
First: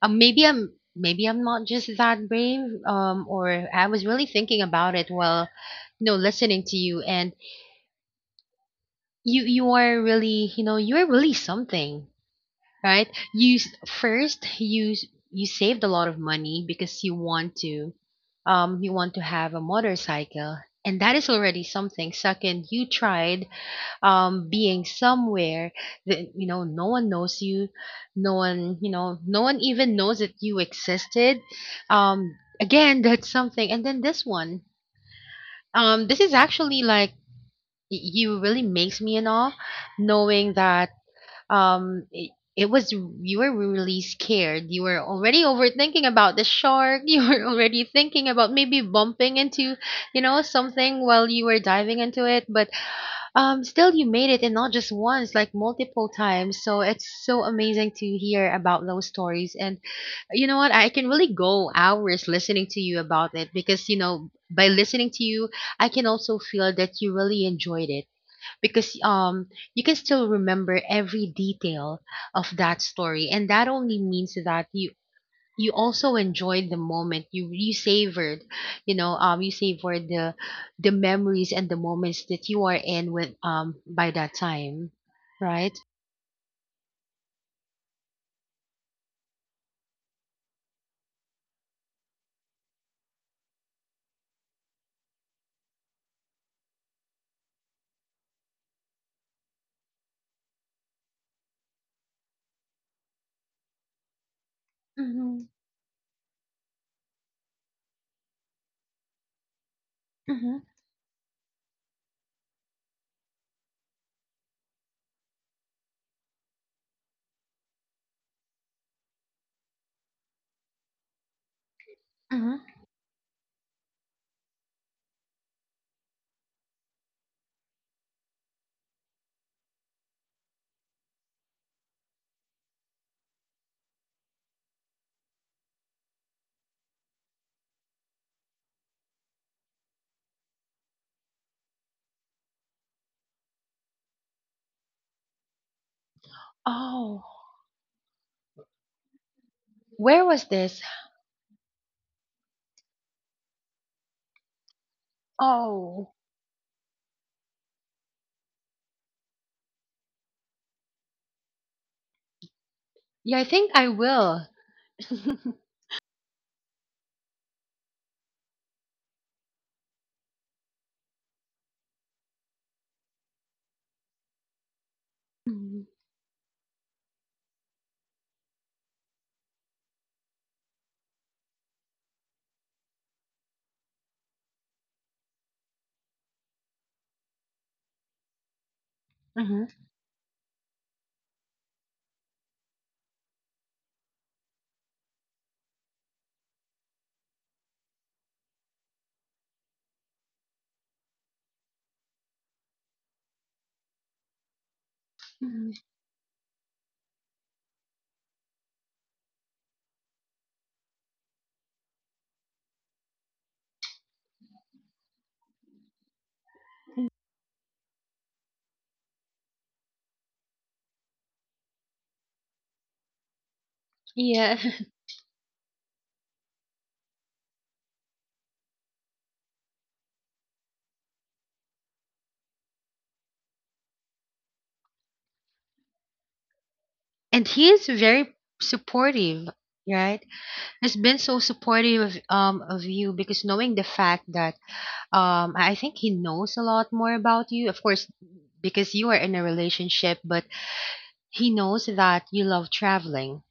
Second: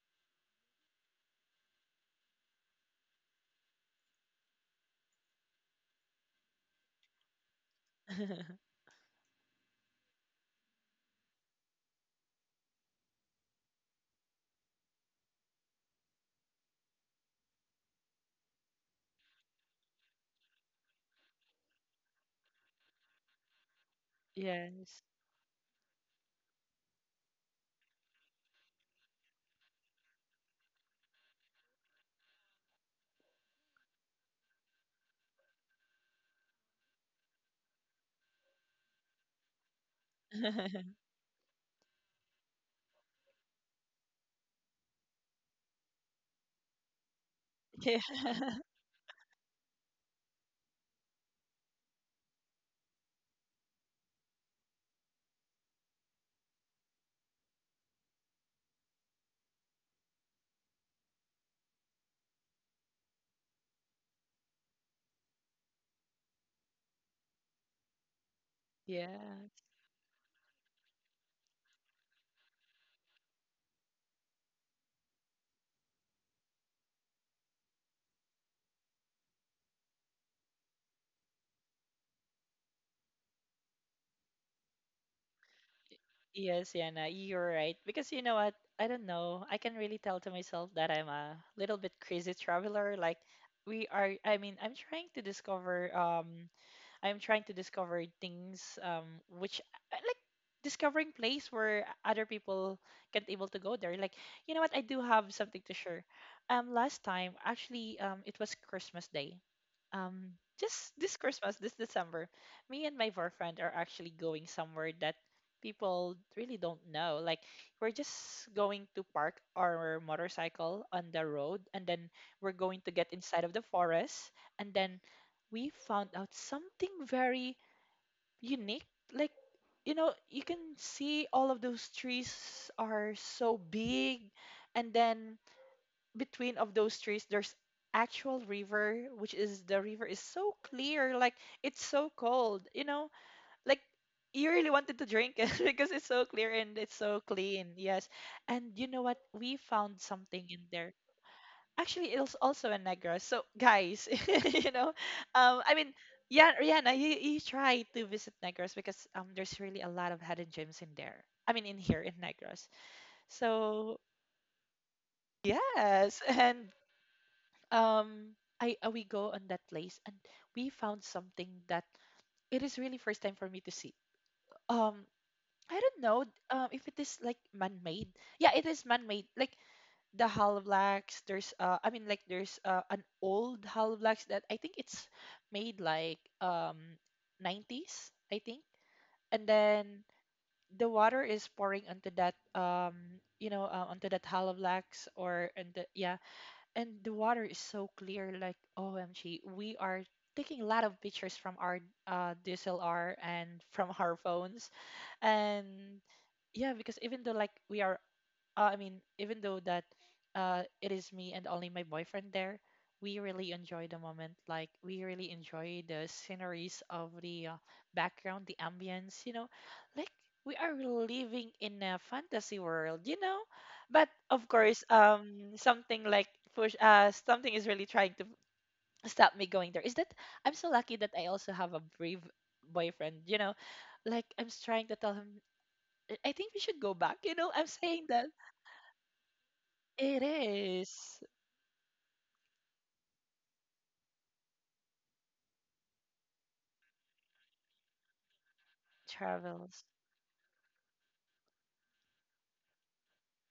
Um, maybe I'm maybe I'm not just that brave. Um, or I was really thinking about it while, you know, listening to you. And you you are really, you know, you are really something, right? You s- first you s- You saved a lot of money because you want to, um, you want to have a motorcycle, and that is already something. Second, you tried um being Yes. somewhere that, you know, no one knows you, no one, you know, no one even knows that you existed. Um again That's something. And then this one, um this is actually like, y- you really makes me in awe, knowing that um it, it was, you were really scared, you were already overthinking about the shark. You were already Yeah. thinking about maybe bumping into, you know, something while you were diving into it. But um, still you made it, and not just once, like multiple times. So it's so amazing to hear about those stories. And you know what? I can really go hours listening to you about it because, you know, by listening to you, I can also feel that you really enjoyed it because Yeah. um you can still remember every detail of that story. And that only means that you you also enjoyed the moment, you you savored, you know, um you savored the the memories and the moments that you are in with um by that time, right? Yes, Yana, you're right. Because you know what? I don't know. I can really tell to myself that I'm a little bit crazy traveler. Like we are I mean, I'm trying to discover um I'm trying to discover things um which I- I like discovering place where other people can't able to go there. Like, you know what? I do have Mm-hmm, something to share. Um, last time actually, um, it was Christmas Day. Um, mm-hmm, just this Christmas, this December, me and my boyfriend are actually going somewhere that people really don't know. Like, we're just going to park our motorcycle on the road, and then we're mm-hmm. going to get inside of the forest, and then we found out something very unique. Like, you know, you can see all of those trees are so big, and then between of those trees, there's actual river, which is the river is so clear, like it's so cold, you know, like you really wanted to drink it because it's so clear and it's so Oh, clean. Yes. And you know what? We found where was something in this? there, actually it's also a Negra, so guys, you know, um I mean, Oh, yeah, Rihanna, you, you try to visit Negros because um there's really a lot of hidden gems in there, I mean in here in Negros. yeah, I think I So will. yes. And um I uh, we go on that place and we found something that it is really first time for me to see. um I Mhm, don't know um if it is like man-made. Yeah, it is man-made. Like the Halblax, there's uh I mean, like there's uh an old Halblax that I think it's made like um nineties, I think. And mhm, then the water is pouring onto that, um you know, uh, onto that Halblax or and the, yeah, and the water is so clear like O M G, we are taking a lot of pictures from our uh D S L R and from our phones. mhm. And yeah, because even though like we are uh, I mean, even though that uh, it is me and only my boyfriend there, we really enjoy the moment. Like we really enjoy the sceneries of the uh, background, the ambience. You know, like we are living in a fantasy world. You know, but of Yeah, course, um, something like push, uh, something is really trying to stop me going there. Is that I'm so lucky that I also have a brave boyfriend. You know, like I'm s- trying to tell him. I I think we should go back. You and know, I'm he is saying that very supportive, it right? Has been is so supportive of, um of you, because knowing the fact that um i I think he knows a lot more about you, of course, because you are in a travels. relationship. But he knows that you love traveling,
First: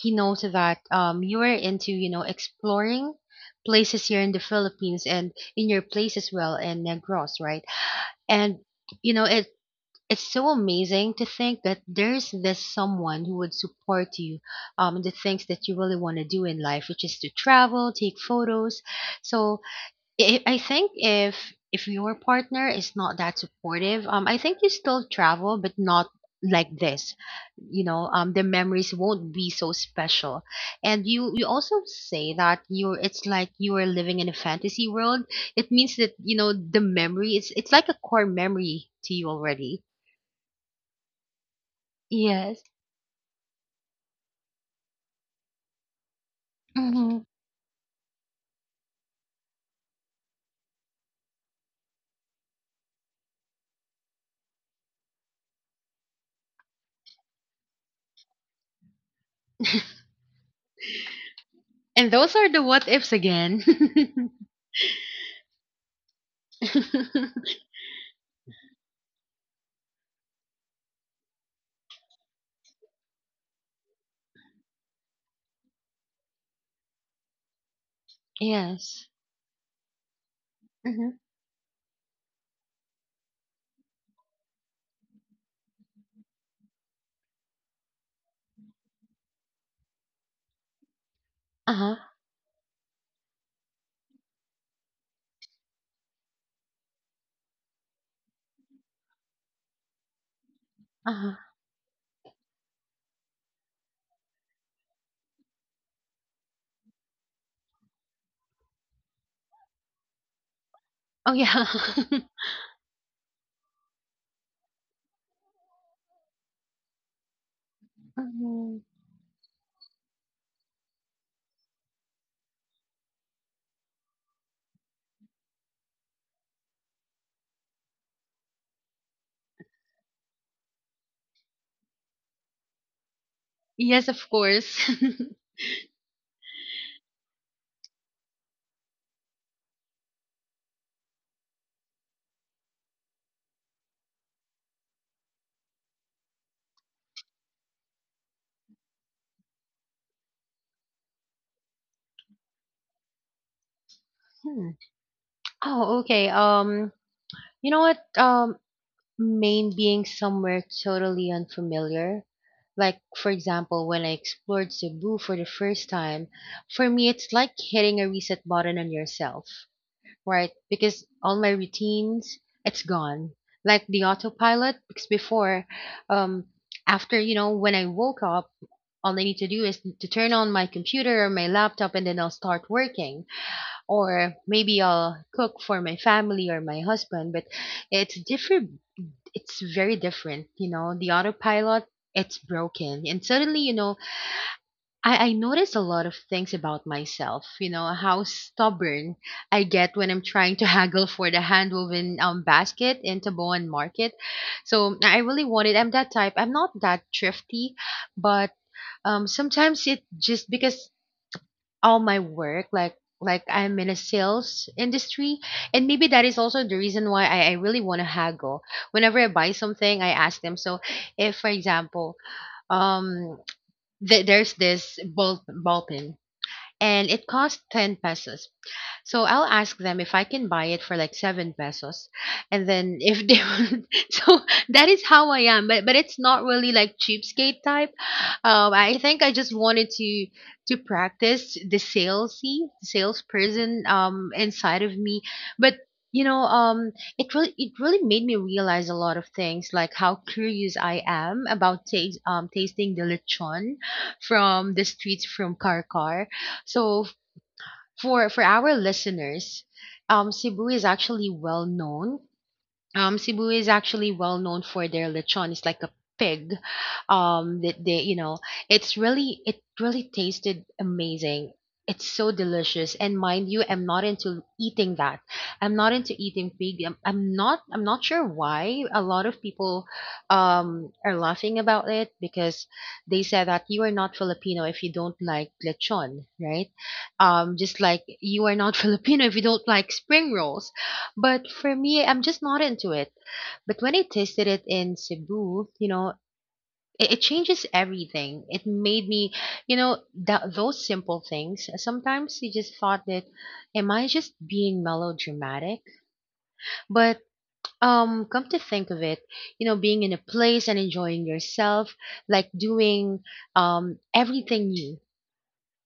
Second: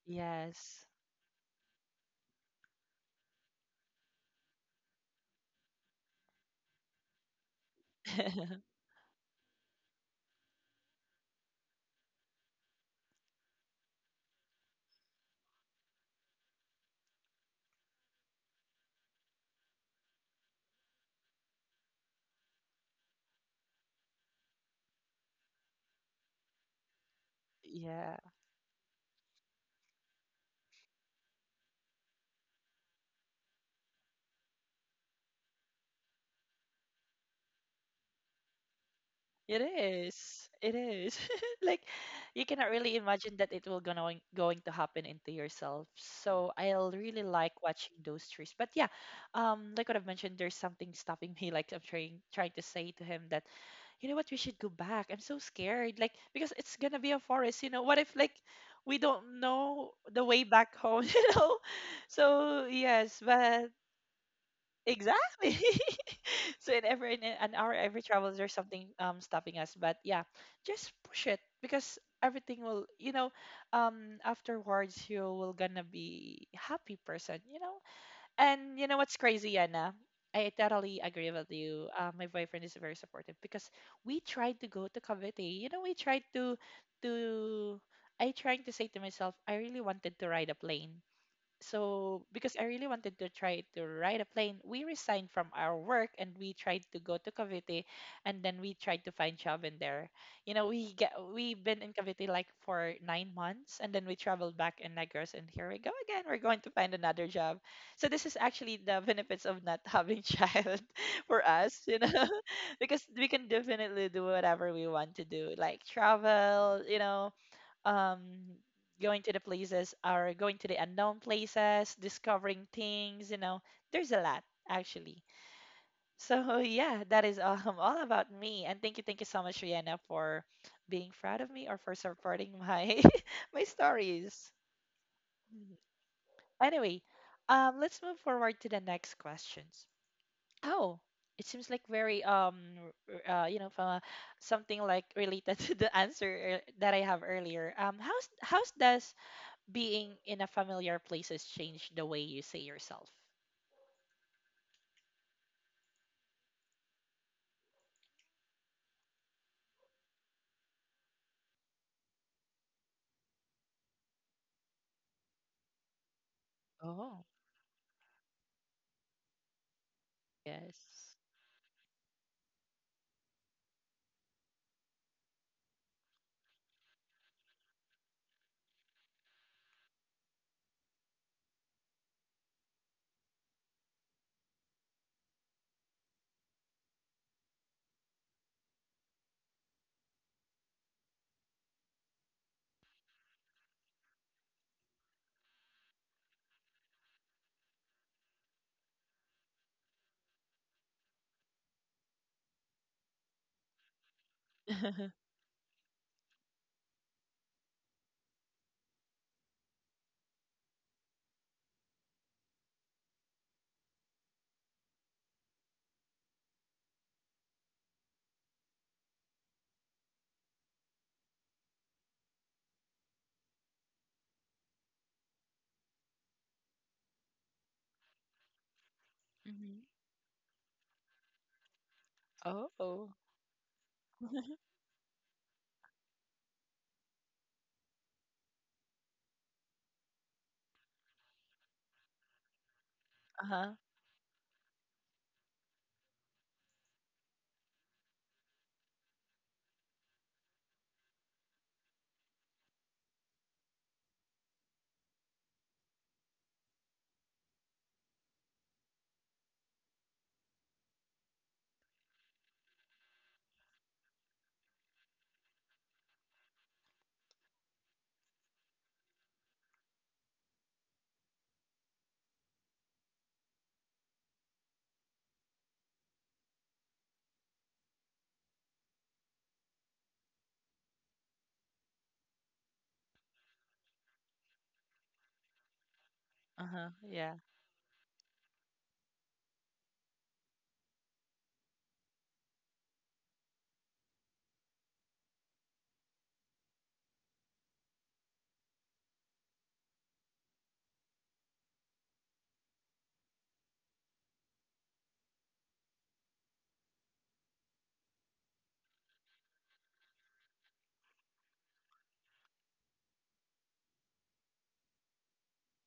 he knows that Yes. um you are into, you know, exploring places here in the Philippines and in your place as well in Negros, right? And you know, it it's so amazing to think that there's this someone who would support you, um, in the things that you really want to do in life, which is to travel, take photos. So I I think if if your partner is not that supportive, um, I think you still travel, but not like this. You know, Yeah, um, The memories won't be so special. And you you also say that you're it's like you are living in a fantasy world. It means that you know the memory. It's it's like a core memory to you it already. is. It is. Like you Yes. cannot really imagine that it will going going to happen into yourself. So I'll Hmm. really like watching those trees. But yeah, um, like what I've mentioned, there's something stopping me. Like I'm trying trying to say to him that, you know what, we should go back. I'm so scared. Like because it's gonna be a forest. You know, what if like we don't know the way back home? You know, And so those are the what ifs yes, again. but exactly. So in every in an hour every travels there's something um stopping us. But yeah, just push it because everything will, you know, um afterwards you will gonna be happy person, you know? And you know Yes. what's crazy, Yana? I totally Mm-hmm. agree with you. Uh, my boyfriend is very supportive because we tried to go to Cavite. You know, we tried to to I trying to say to myself, I really wanted to ride a plane Uh huh. so because I really wanted to try to ride a plane, we resigned from our work and we tried to go to Cavite, and then we tried to find job in there. You know, we get Uh huh. we've been in Cavite like for nine months, and then we traveled back in Negros, and here we go again. We're going to find another job. So this is actually the benefits of not having child Oh for yeah. us, you know, because we can definitely do whatever we want to do, like travel, you know, um Mhm. going to the places or going to the unknown places, discovering things, you know, there's a lot actually. So yeah, that is, um, all about me, and thank you, thank you so much, Rihanna, for being proud of me or for supporting my my Yes, of stories. course. Mhm. Anyway, um let's move forward to the next questions. Oh, it seems like very um r- uh, you know, from something like related to the answer ear- that I have earlier. Um, how's how's does being in a familiar place has changed the way you say yourself. Hmm. Oh, okay. Um, you know what? Um, Maine being somewhere totally unfamiliar. Like, for example, when I explored Cebu for the first time, for me, Oh, it's like hitting a reset button on yourself, right? yes. Because all my routines, it's gone. Like the autopilot, because before, um, after, you know, when I woke up, all I need to do is to turn on my computer or my laptop and then I'll start working or maybe I'll cook for my family or my husband, but it's different. It's very different, you know. The autopilot, it's broken. And suddenly, you know, I, I notice a lot of things about myself, you know, how stubborn I get when I'm trying to haggle for the handwoven um, basket in Taboan Market. So I really wanted, I'm that type. I'm not that thrifty, but um, sometimes it just because all my work, like like i'm in a sales industry. And maybe that is also the reason why i, I really want to haggle. Whenever i buy something, i ask them. So if, for example, um th- there's this ball, ball pen and it costs 10 pesos, so I'll ask Hmm. them if I can buy it for like seven pesos. And then Oh. if they would, so that is how I am. But but it's not really like cheapskate type. Um, I think I just wanted to to practice the salesy, Uh-huh. salesperson um inside of me. But you know, um, it really it really made me realize a lot of things, like how curious I am about taste um tasting the lechon from the streets from Karkar. So for for our listeners, um, Cebu is actually well known um, Cebu is actually well known for their lechon. It's like a pig. Um, that they, you know, it's really, it really tasted amazing. It's so delicious. And mind you, I'm not into eating that. I'm not into eating pig. I'm, I'm not, I'm not sure why a lot of people, um, are laughing about it, because they said that you are not Filipino if you don't like lechon, right? Uh-huh. Yeah. Um, just like you are not Filipino if you don't like spring rolls. But for me, I'm just not into it. But when I tasted it in Cebu, you know, it, it changes everything. It made me, you know, that those simple things. Sometimes you just thought that, am I just being melodramatic? But um, come to think of it, you know, being in a place and enjoying yourself, like doing um everything new.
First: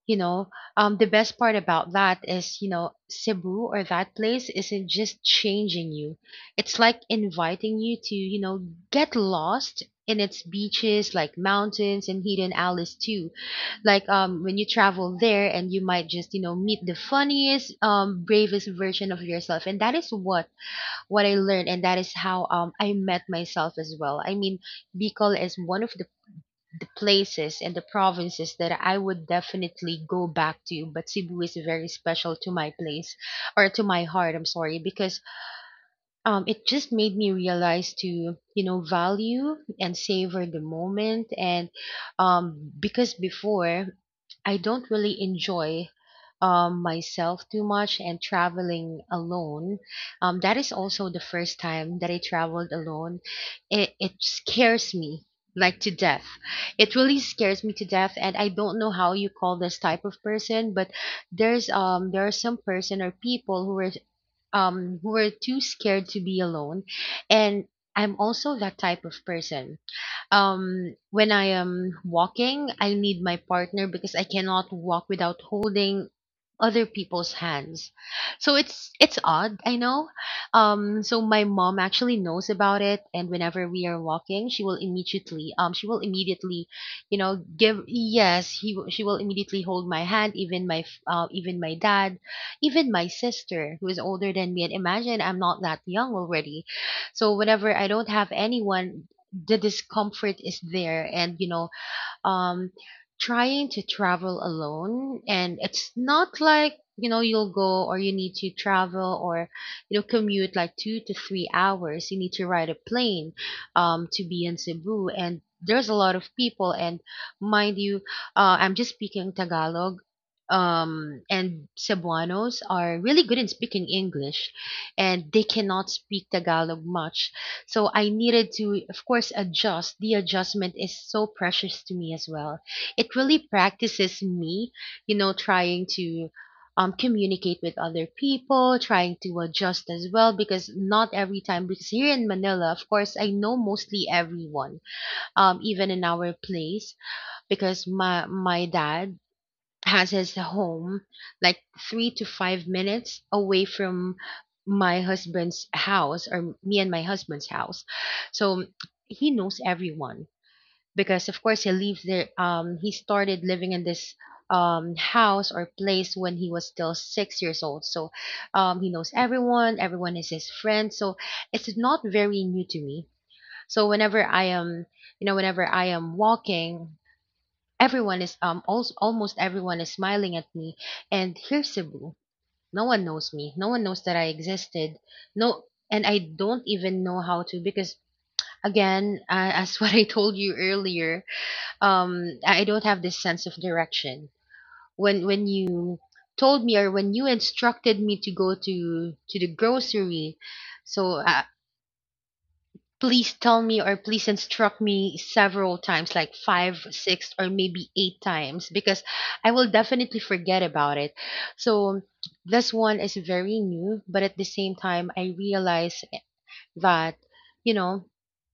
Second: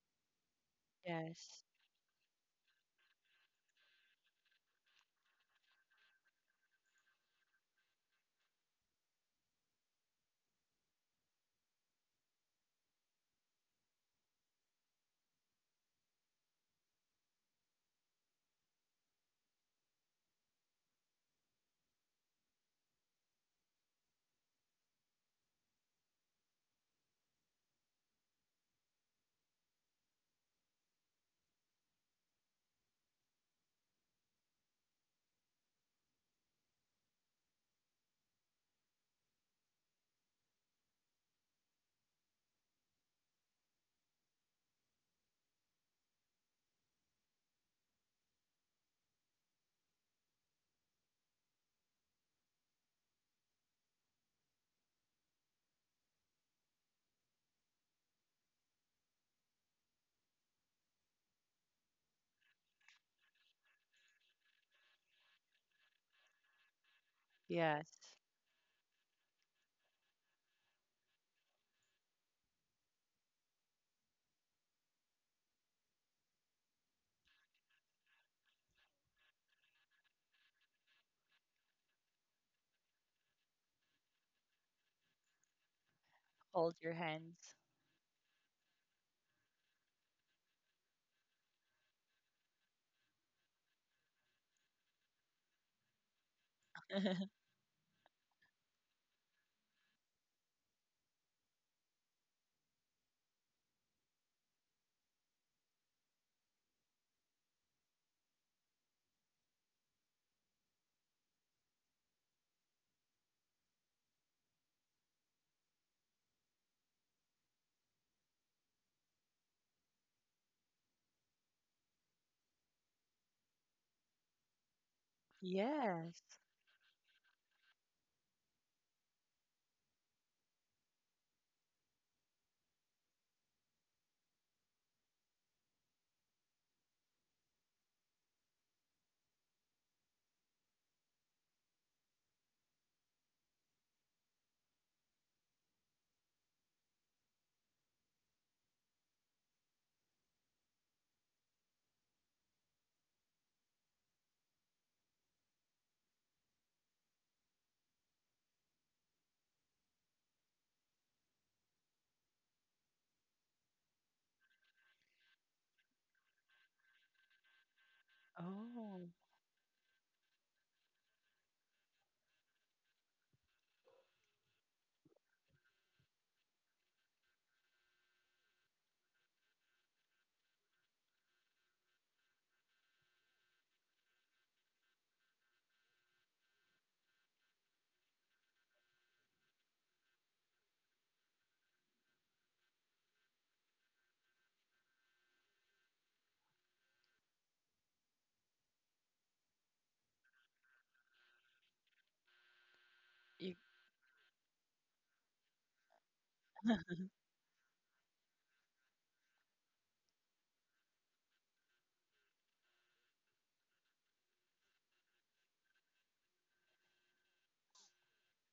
you know um the best part Yes. about that is, you know Cebu or that place isn't just changing you. It's like inviting you to, you know get lost in its beaches, like mountains and hidden alleys too. Like, um when you travel there, and you might just, you know meet the funniest, um bravest version of yourself. And that is what what i learned, and that is how um i met myself as well. I mean, bicol is one of the the places and the provinces that I would definitely go back to, but Cebu is very special to my place or to my heart. I'm sorry, because um it just made me realize to, you know value and savor the moment. And um because before, I don't really enjoy um, myself too much and traveling alone. Um, that is also the first time that I traveled alone. It, it scares me like to death. It really scares me to death, and I don't know how you call this type of person, but there's um there are some person or people who are um who are too scared to be alone, and I'm Yes. also that type of person. Um, when I am walking, I need my partner, because I cannot walk without holding other people's hands. So it's it's odd, I know. Um, so my mom actually knows about it, and whenever we are walking, she will immediately um she will immediately, Hold your you know, hands. give yes he w- she will immediately hold my hand, even my f- uh, even my dad, even my sister who is older than me. And imagine I'm not that young already. So whenever I don't have anyone, the discomfort is there. And, you know um trying to travel alone, and it's not like, you know you'll go, or you need to travel, or, you know commute like two to three hours. You need to ride a plane um to be in Cebu, and there's a lot of people. And mind you, uh I'm just speaking Tagalog, um and Cebuanos are really good in speaking English, and they cannot speak Yes. Tagalog much. So I needed to, of course, adjust. The adjustment is so precious to me as well. It really practices me, you know, trying to, um, communicate with other people, trying to adjust as well, because not every time, because here in Manila, of course, I know mostly everyone, um, even in our place, because my my dad has his home like three to five minutes away from my husband's house, or me and my husband's house. So he knows everyone because, of course, he lived there. Um, he started living in this um, house or place when he was still six years old. So um, he Oh, knows everyone. Everyone is his friend. So it's not very new to me. So whenever I am, you know, whenever I am walking, everyone is um also, almost everyone is smiling at me. And here's Cebu. No one knows me. No one knows that I existed. No, and I don't even know how, to because again, uh, as what I told you earlier, um, I I don't have this sense of direction. When when you told me, or when you instructed me to go to to the grocery, so, I, please you. tell me or please instruct me several times, like five six or maybe eight times, because i will definitely forget about it. So this one is very new, but at the same time, i realize that, you know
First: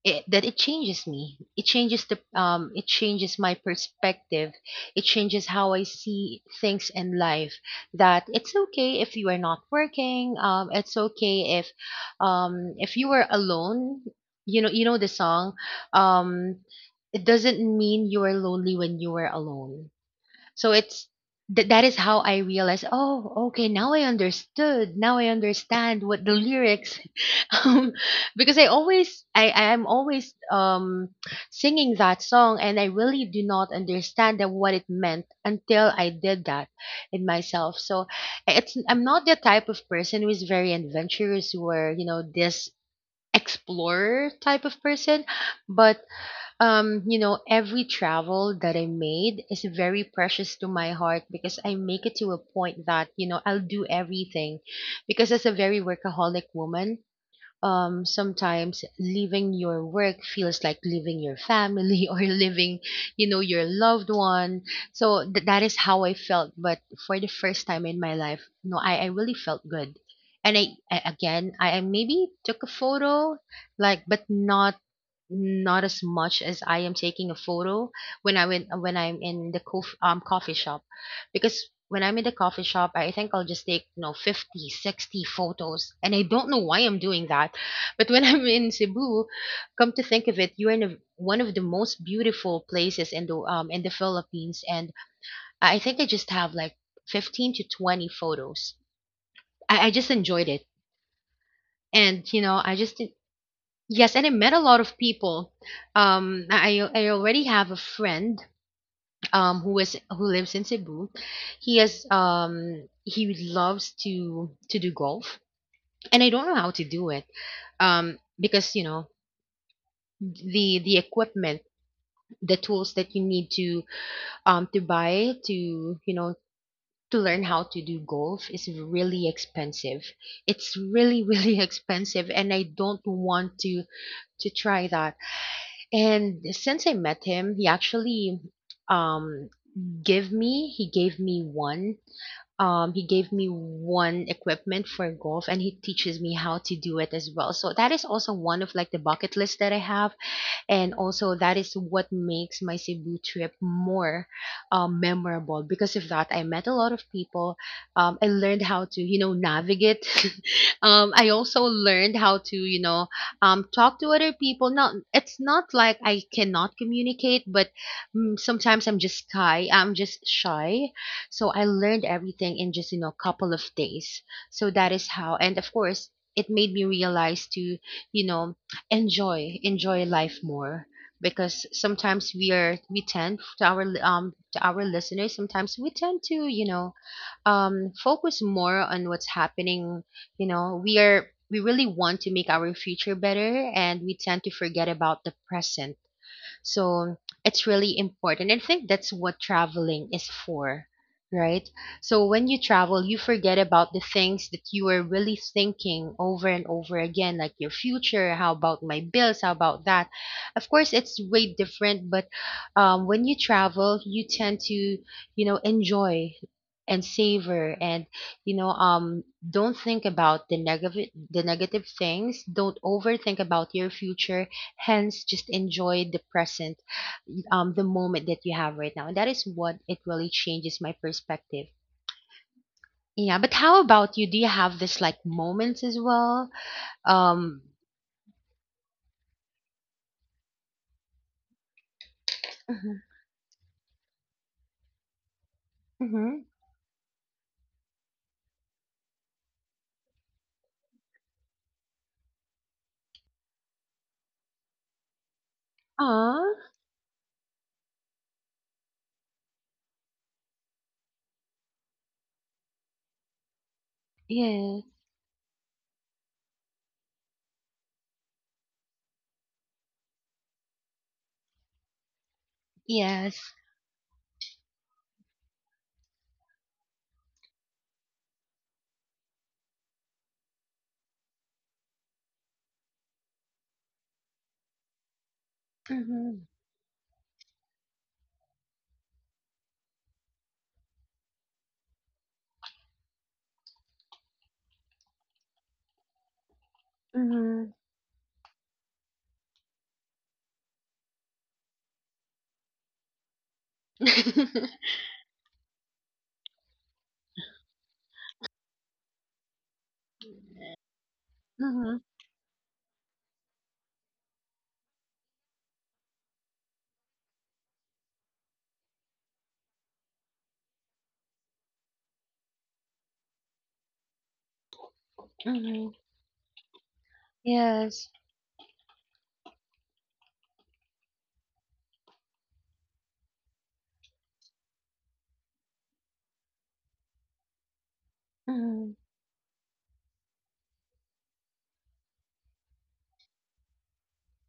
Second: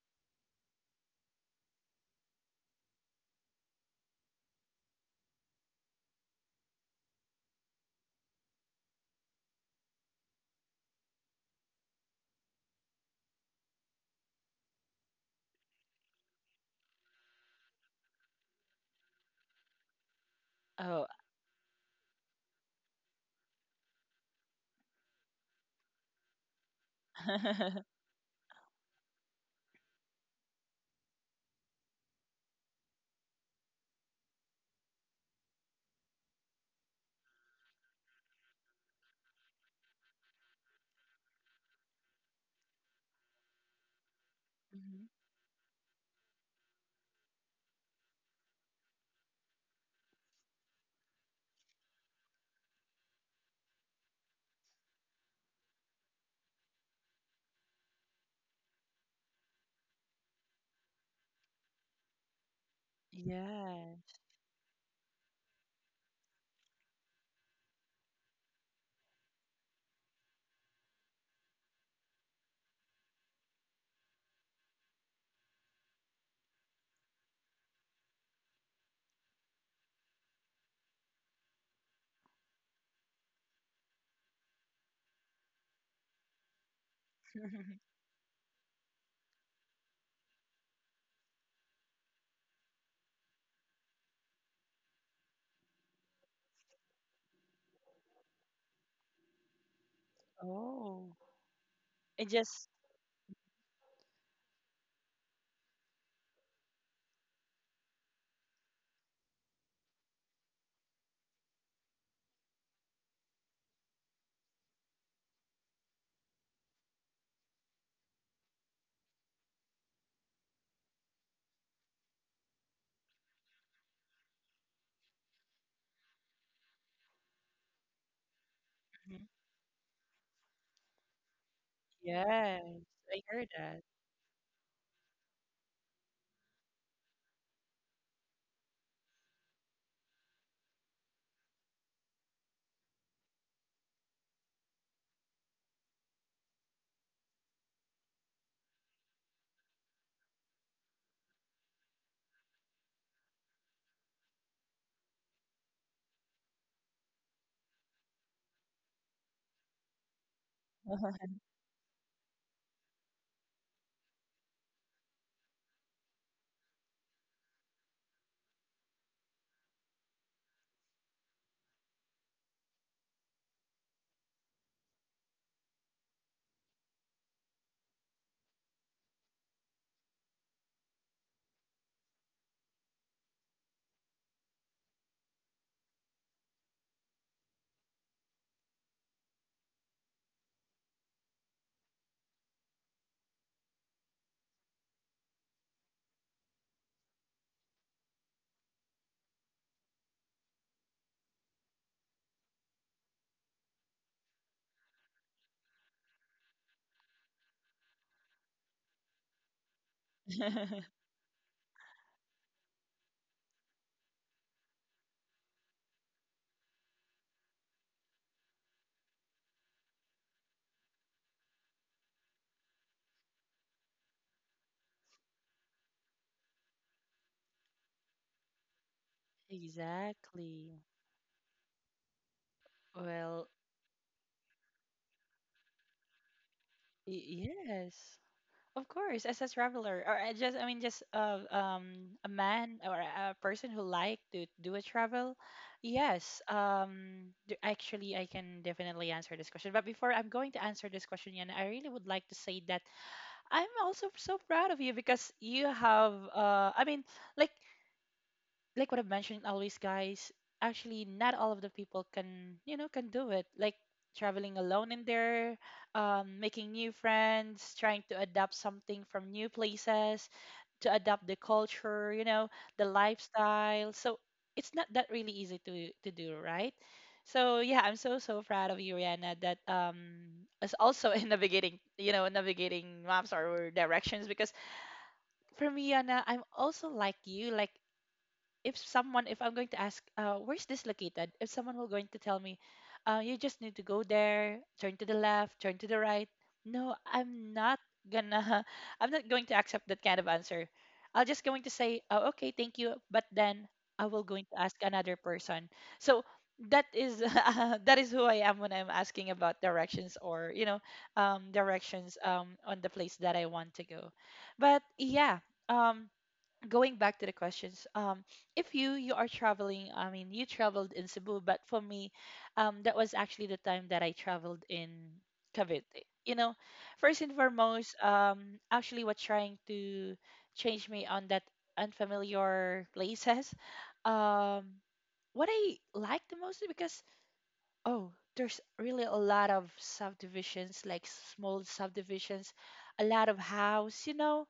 it, that it changes me. It changes the um it changes my perspective. It changes how i see things in life, that it's okay if you are not working. Um it's okay if, um if you are alone. You know you know the song, um it doesn't mean you are lonely when you are alone. so Oh. it's th- that is how I realized. Oh, okay, now I understood. Now I understand what the lyrics, um, because I always I I am always um singing that song, and I really do not understand that what it meant until I did that in myself. So it's I'm not the type of person who is very adventurous, where, you know this explorer type of Mhm. person. But um, you know, every travel that I made is very precious to my heart, because I make it to a point that, you know, I'll do everything. Because as a very workaholic woman, um, sometimes leaving your work feels like leaving your family or leaving, you know, your Yes. loved one. So th- that is how I felt. But for the first time in my life, no, I, I really felt good. And I, I again, I I maybe took a photo, like, but not not as much as I am taking a photo, when I went when I'm in the cof- um, coffee shop. Because when I'm in the coffee shop, I think I'll just take, you know fifty sixty photos, and I don't know why I'm doing that. But when I'm in Cebu, come to think of it, you're in a, one of the most beautiful places in the, um, in the Philippines. And I think I just have like fifteen to twenty photos. I, I just enjoyed it. Oh, it And, you know just. I just. Yes, and I met a lot of people. Um, I I already have a friend um who is who lives in Cebu. He has, um he loves to to do golf, and I don't know how to do it. Um, because, you know the the equipment, the tools that you need to um to buy, to you know to learn how to do golf is Mhm. really expensive. It's really really expensive, and Yes. I don't I heard want that. to to try that. And since I met him, he actually, um give me he gave me one um he gave me one equipment for golf, and he teaches me how to do it as well. So that is also one of like the bucket list that I have, and also that is what makes my Cebu trip more, um, memorable. Because of that, I met a lot of people. Um, I learned how to, you know, navigate. um, I also learned how to, you know, um, talk to other people. Not, it's not like I cannot communicate, but, mm, sometimes I'm just shy. I'm just shy. So I learned everything in just, you know, a couple of days. So that is how, and of course, it made me realize to, you know, enjoy enjoy life more, because sometimes we are we tend to, our, li- um to our listeners, sometimes we tend to, you know um focus more on what's happening. You know we are we really want to make our future better, and we tend to forget about the present. So it's really important. And I think that's what traveling is for, right? So when you travel, you forget about the things that you are really thinking over and over again, like your future, how about my bills, how about that. Of course, it's way different, but, um, when you travel, you tend to, you know, enjoy and savor, and, you know um don't think about the negative the negative things. Don't overthink about your future. Hence, just enjoy the present, um the moment that you have right now. And that is what it really Exactly. changes my perspective. Yeah, Well, but how about you? Do you have this like moments as well? y- um yes. Of course, as a traveler, or I just, I mean, just uh, um, a man or mhm, a person who like to do a travel, yes. mhm. Um, d- actually, I can definitely answer this question. But before I'm going to answer this question, Yana, I really would like to say that I'm also so proud of you because you have. Aw, Uh, I mean, like like what I've mentioned always, guys, actually not all of the people can, you know, can do it. Like traveling yes, alone in there, um, making new friends, trying to adapt something from new places, to adapt the culture, you know, the yes, lifestyle. So it's not that really easy to to do, right? So yeah, I'm so so proud of you, Rihanna, that um is also in navigating, you know, navigating maps or directions because for me, Yana, mm-hmm, I'm also like you. Like if someone, if I'm going to ask uh, where's this located, if someone will going to tell me, uh, you just need to go there, turn to the left, turn to the right. No, I'm mm-hmm. not gonna I'm not going to accept that kind of answer. I'll just going to say, oh, okay, thank you, but then I will going to Mm-hmm, ask another person. So that is uh, that is who I am when I'm asking about directions, or you know, um, directions, um, on the place that I want to go. But yeah, um, going back to the questions, um, if you you are traveling, I mean, you traveled in Cebu, but for me, um, that was actually the time that I traveled in Cavite, mm-hmm. you know. First and foremost, Yes, um, actually was trying to change me on that unfamiliar places. Um, what I like the most is because oh, there's mm-hmm, really a lot of subdivisions, like small subdivisions, a lot of house, you know,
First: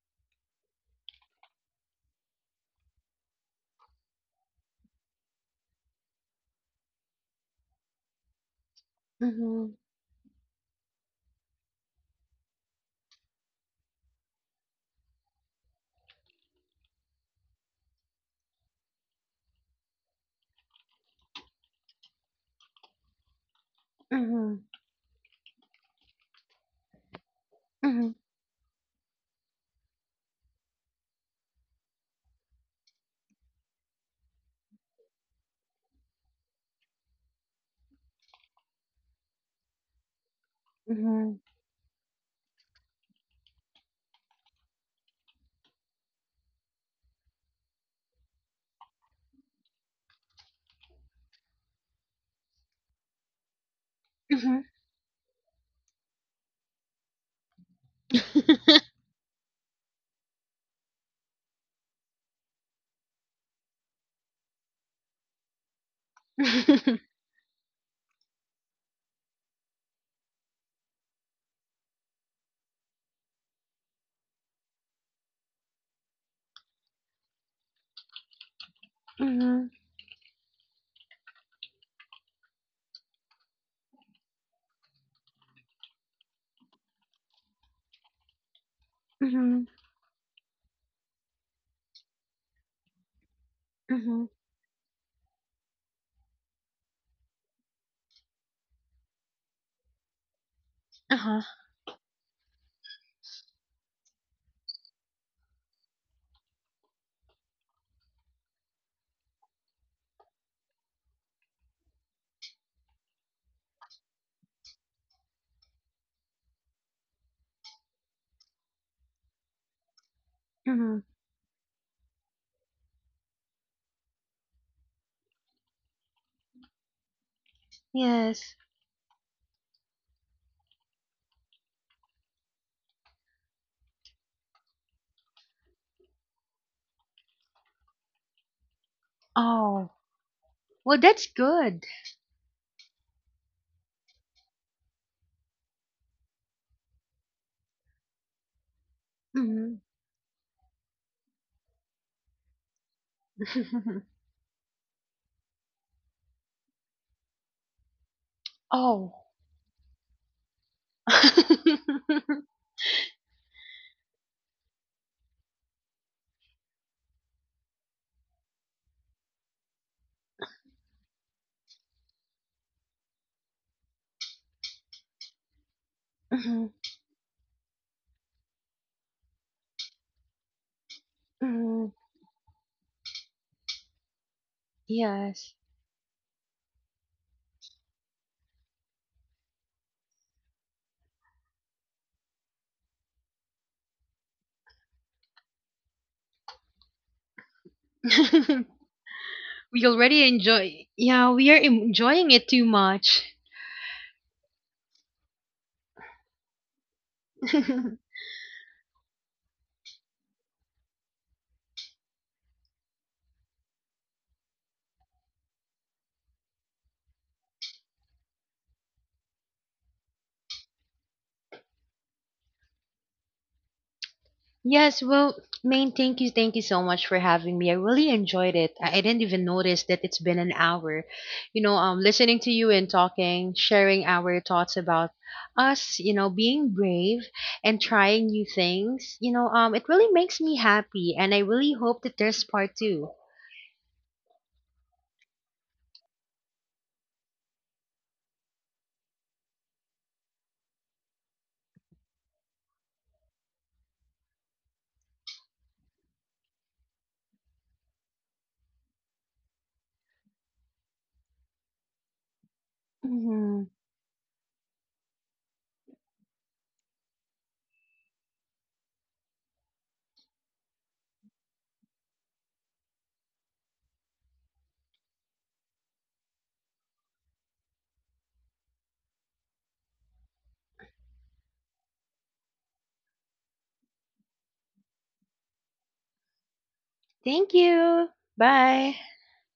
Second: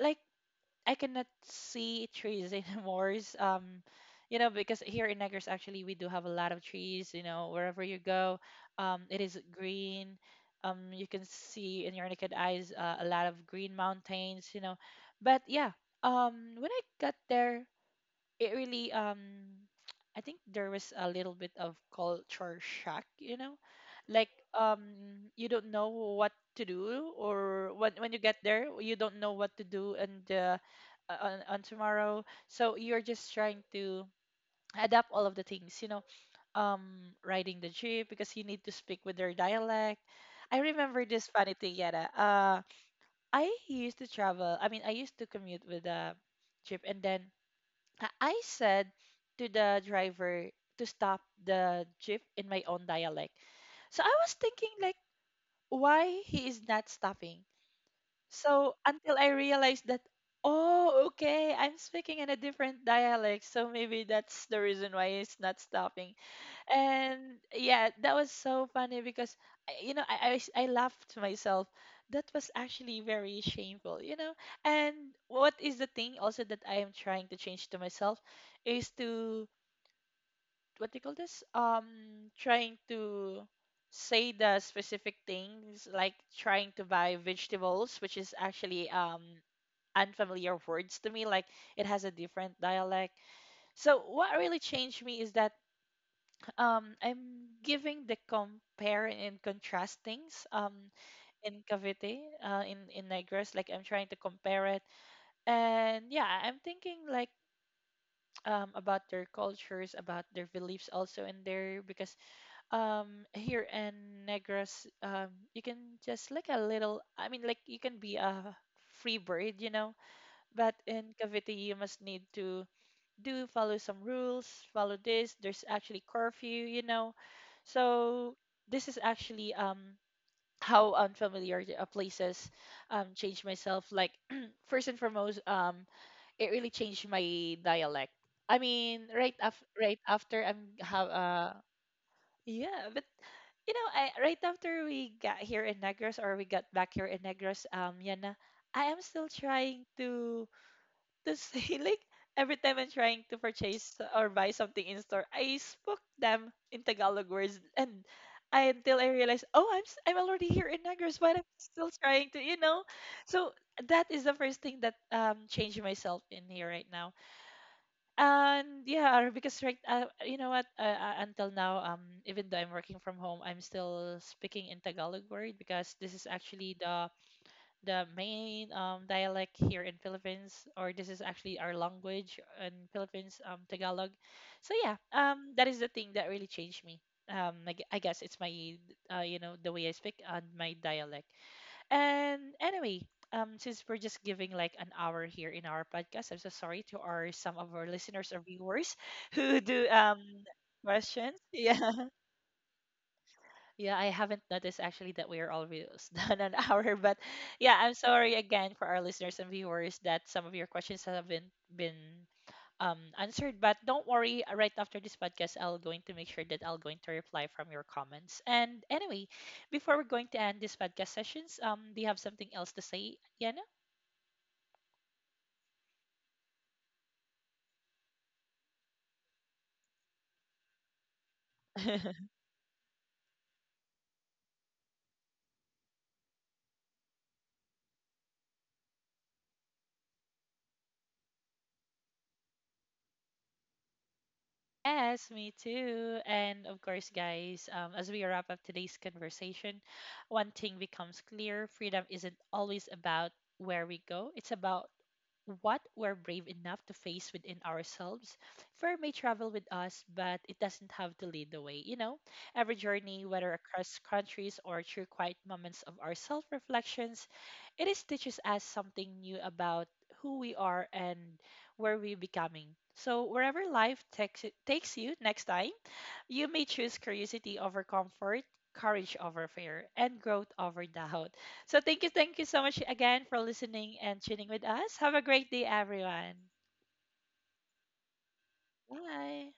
like I cannot see trees anymore. Um, you know, because here in Negros, actually, we do have a lot of trees. You know, wherever you go, um, it is mm-hmm, green. Um, you can see in your naked eyes uh, a lot of green mountains. You know, but yeah, um, when I got there, it really um I think there was a little bit of culture shock, you know? Like mm-hmm, um you don't know what to do, or when when you get there, you don't know what to do and uh, on on tomorrow. So you're just trying to adapt all of the things, you know, um riding the jeep because you need to speak with their dialect. I remember this mm-hmm, funny thing, Yara. Uh I used to travel. I mean, I used to commute with a jeep, and then I I said to the driver to stop the jeep in my own dialect. So I was mm-hmm, thinking like why he is not stopping. So until I realized that oh okay, I'm speaking in a different dialect, so maybe that's the reason why he's not stopping. mm-hmm. And yeah, that was so funny because I- you know I, I s- I laughed to myself. That was actually very shameful, you know. And what is the thing also that I am trying to change to myself is to Mhm, what do you call this? Um, trying to say the specific things like trying to buy vegetables, which is actually um mhm, mhm, unfamiliar words to me. Like it has a different dialect. So mhm, what really changed me is that um I'm giving the compare and contrastings um uh-huh, in Cavite uh in in Negros, like I'm trying to compare it. And yeah, I- am thinking like um about their cultures, about their beliefs also in there because um here in Negros um you can just like a little, I mean, like you can be a free bird, you know, but mhm. in Cavite you must need to do follow some rules, follow this. There's actually curfew, you know. So Yes. this is actually um how unfamiliar the- uh, places um changed myself. Like first and foremost, um it really changed my dialect. I mean, right af- Oh, right after I'm well, have that's uh good. yeah, but you know, I, right after we got here in Negros, or we got back here in Negros, um, Yana, I am still Mhm. trying to to say like every time I'm trying to purchase or buy something in store, I spoke them in Tagalog words. And I until I Oh. realized, oh, I'm s- I'm already here in Negros, but I'm still trying to, you know. So that is the first thing that um changed myself in here right now. And yeah, because right, uh, you know what? Uh, uh, until now, um, even though I'm working from home, I'm still speaking in Tagalog word because this is Mhm, actually the the main um, dialect here in Philippines, or this is actually our mhm. language in Philippines, um, Tagalog. So yeah, um, Yes. that is the thing that really changed me. Um, I, gue- I guess it's my, uh, you know, the way I speak and my dialect. And anyway, um, since we're just giving like an hour here in our podcast, I'm so sorry to our some of our listeners or viewers who We do um already enjoy. Yeah, questions. we are Yeah. enjoying it too much. Yeah, I haven't noticed actually that we are almost done an hour, but yeah, I'm sorry again for our listeners and viewers that some of your questions have been been um answered. But don't worry, uh, right after this podcast, I'll going to make sure that I'll going to reply from your comments. And anyway, before we're going to end this podcast sessions, um, do you have something else to say, Yana? Yes, well, main, thank you, thank you so much for having me. I really enjoyed it. I, I didn't even notice that it's been an hour. You know, um, listening to you and talking, sharing our thoughts about us, you know, being brave and trying new things. You know, um, it really makes me happy, and I really hope that there's part two. Yes, me too. And of course, guys, um, as we wrap up today's conversation, one thing becomes clear: freedom isn't always about where we go, it's about what we're brave enough to face within ourselves. Fear may travel with us, but it doesn't have to lead the way. You know, every journey, whether Hmm. across countries or through quiet moments of our self reflections, it is teaches us something new about who we are and where we're becoming. So, wherever life takes, takes you next time, you may choose curiosity over comfort, courage over fear, and growth over doubt. So thank you, thank you so much again for listening and tuning with us. Have a great day, everyone. Thank you. Bye. Bye.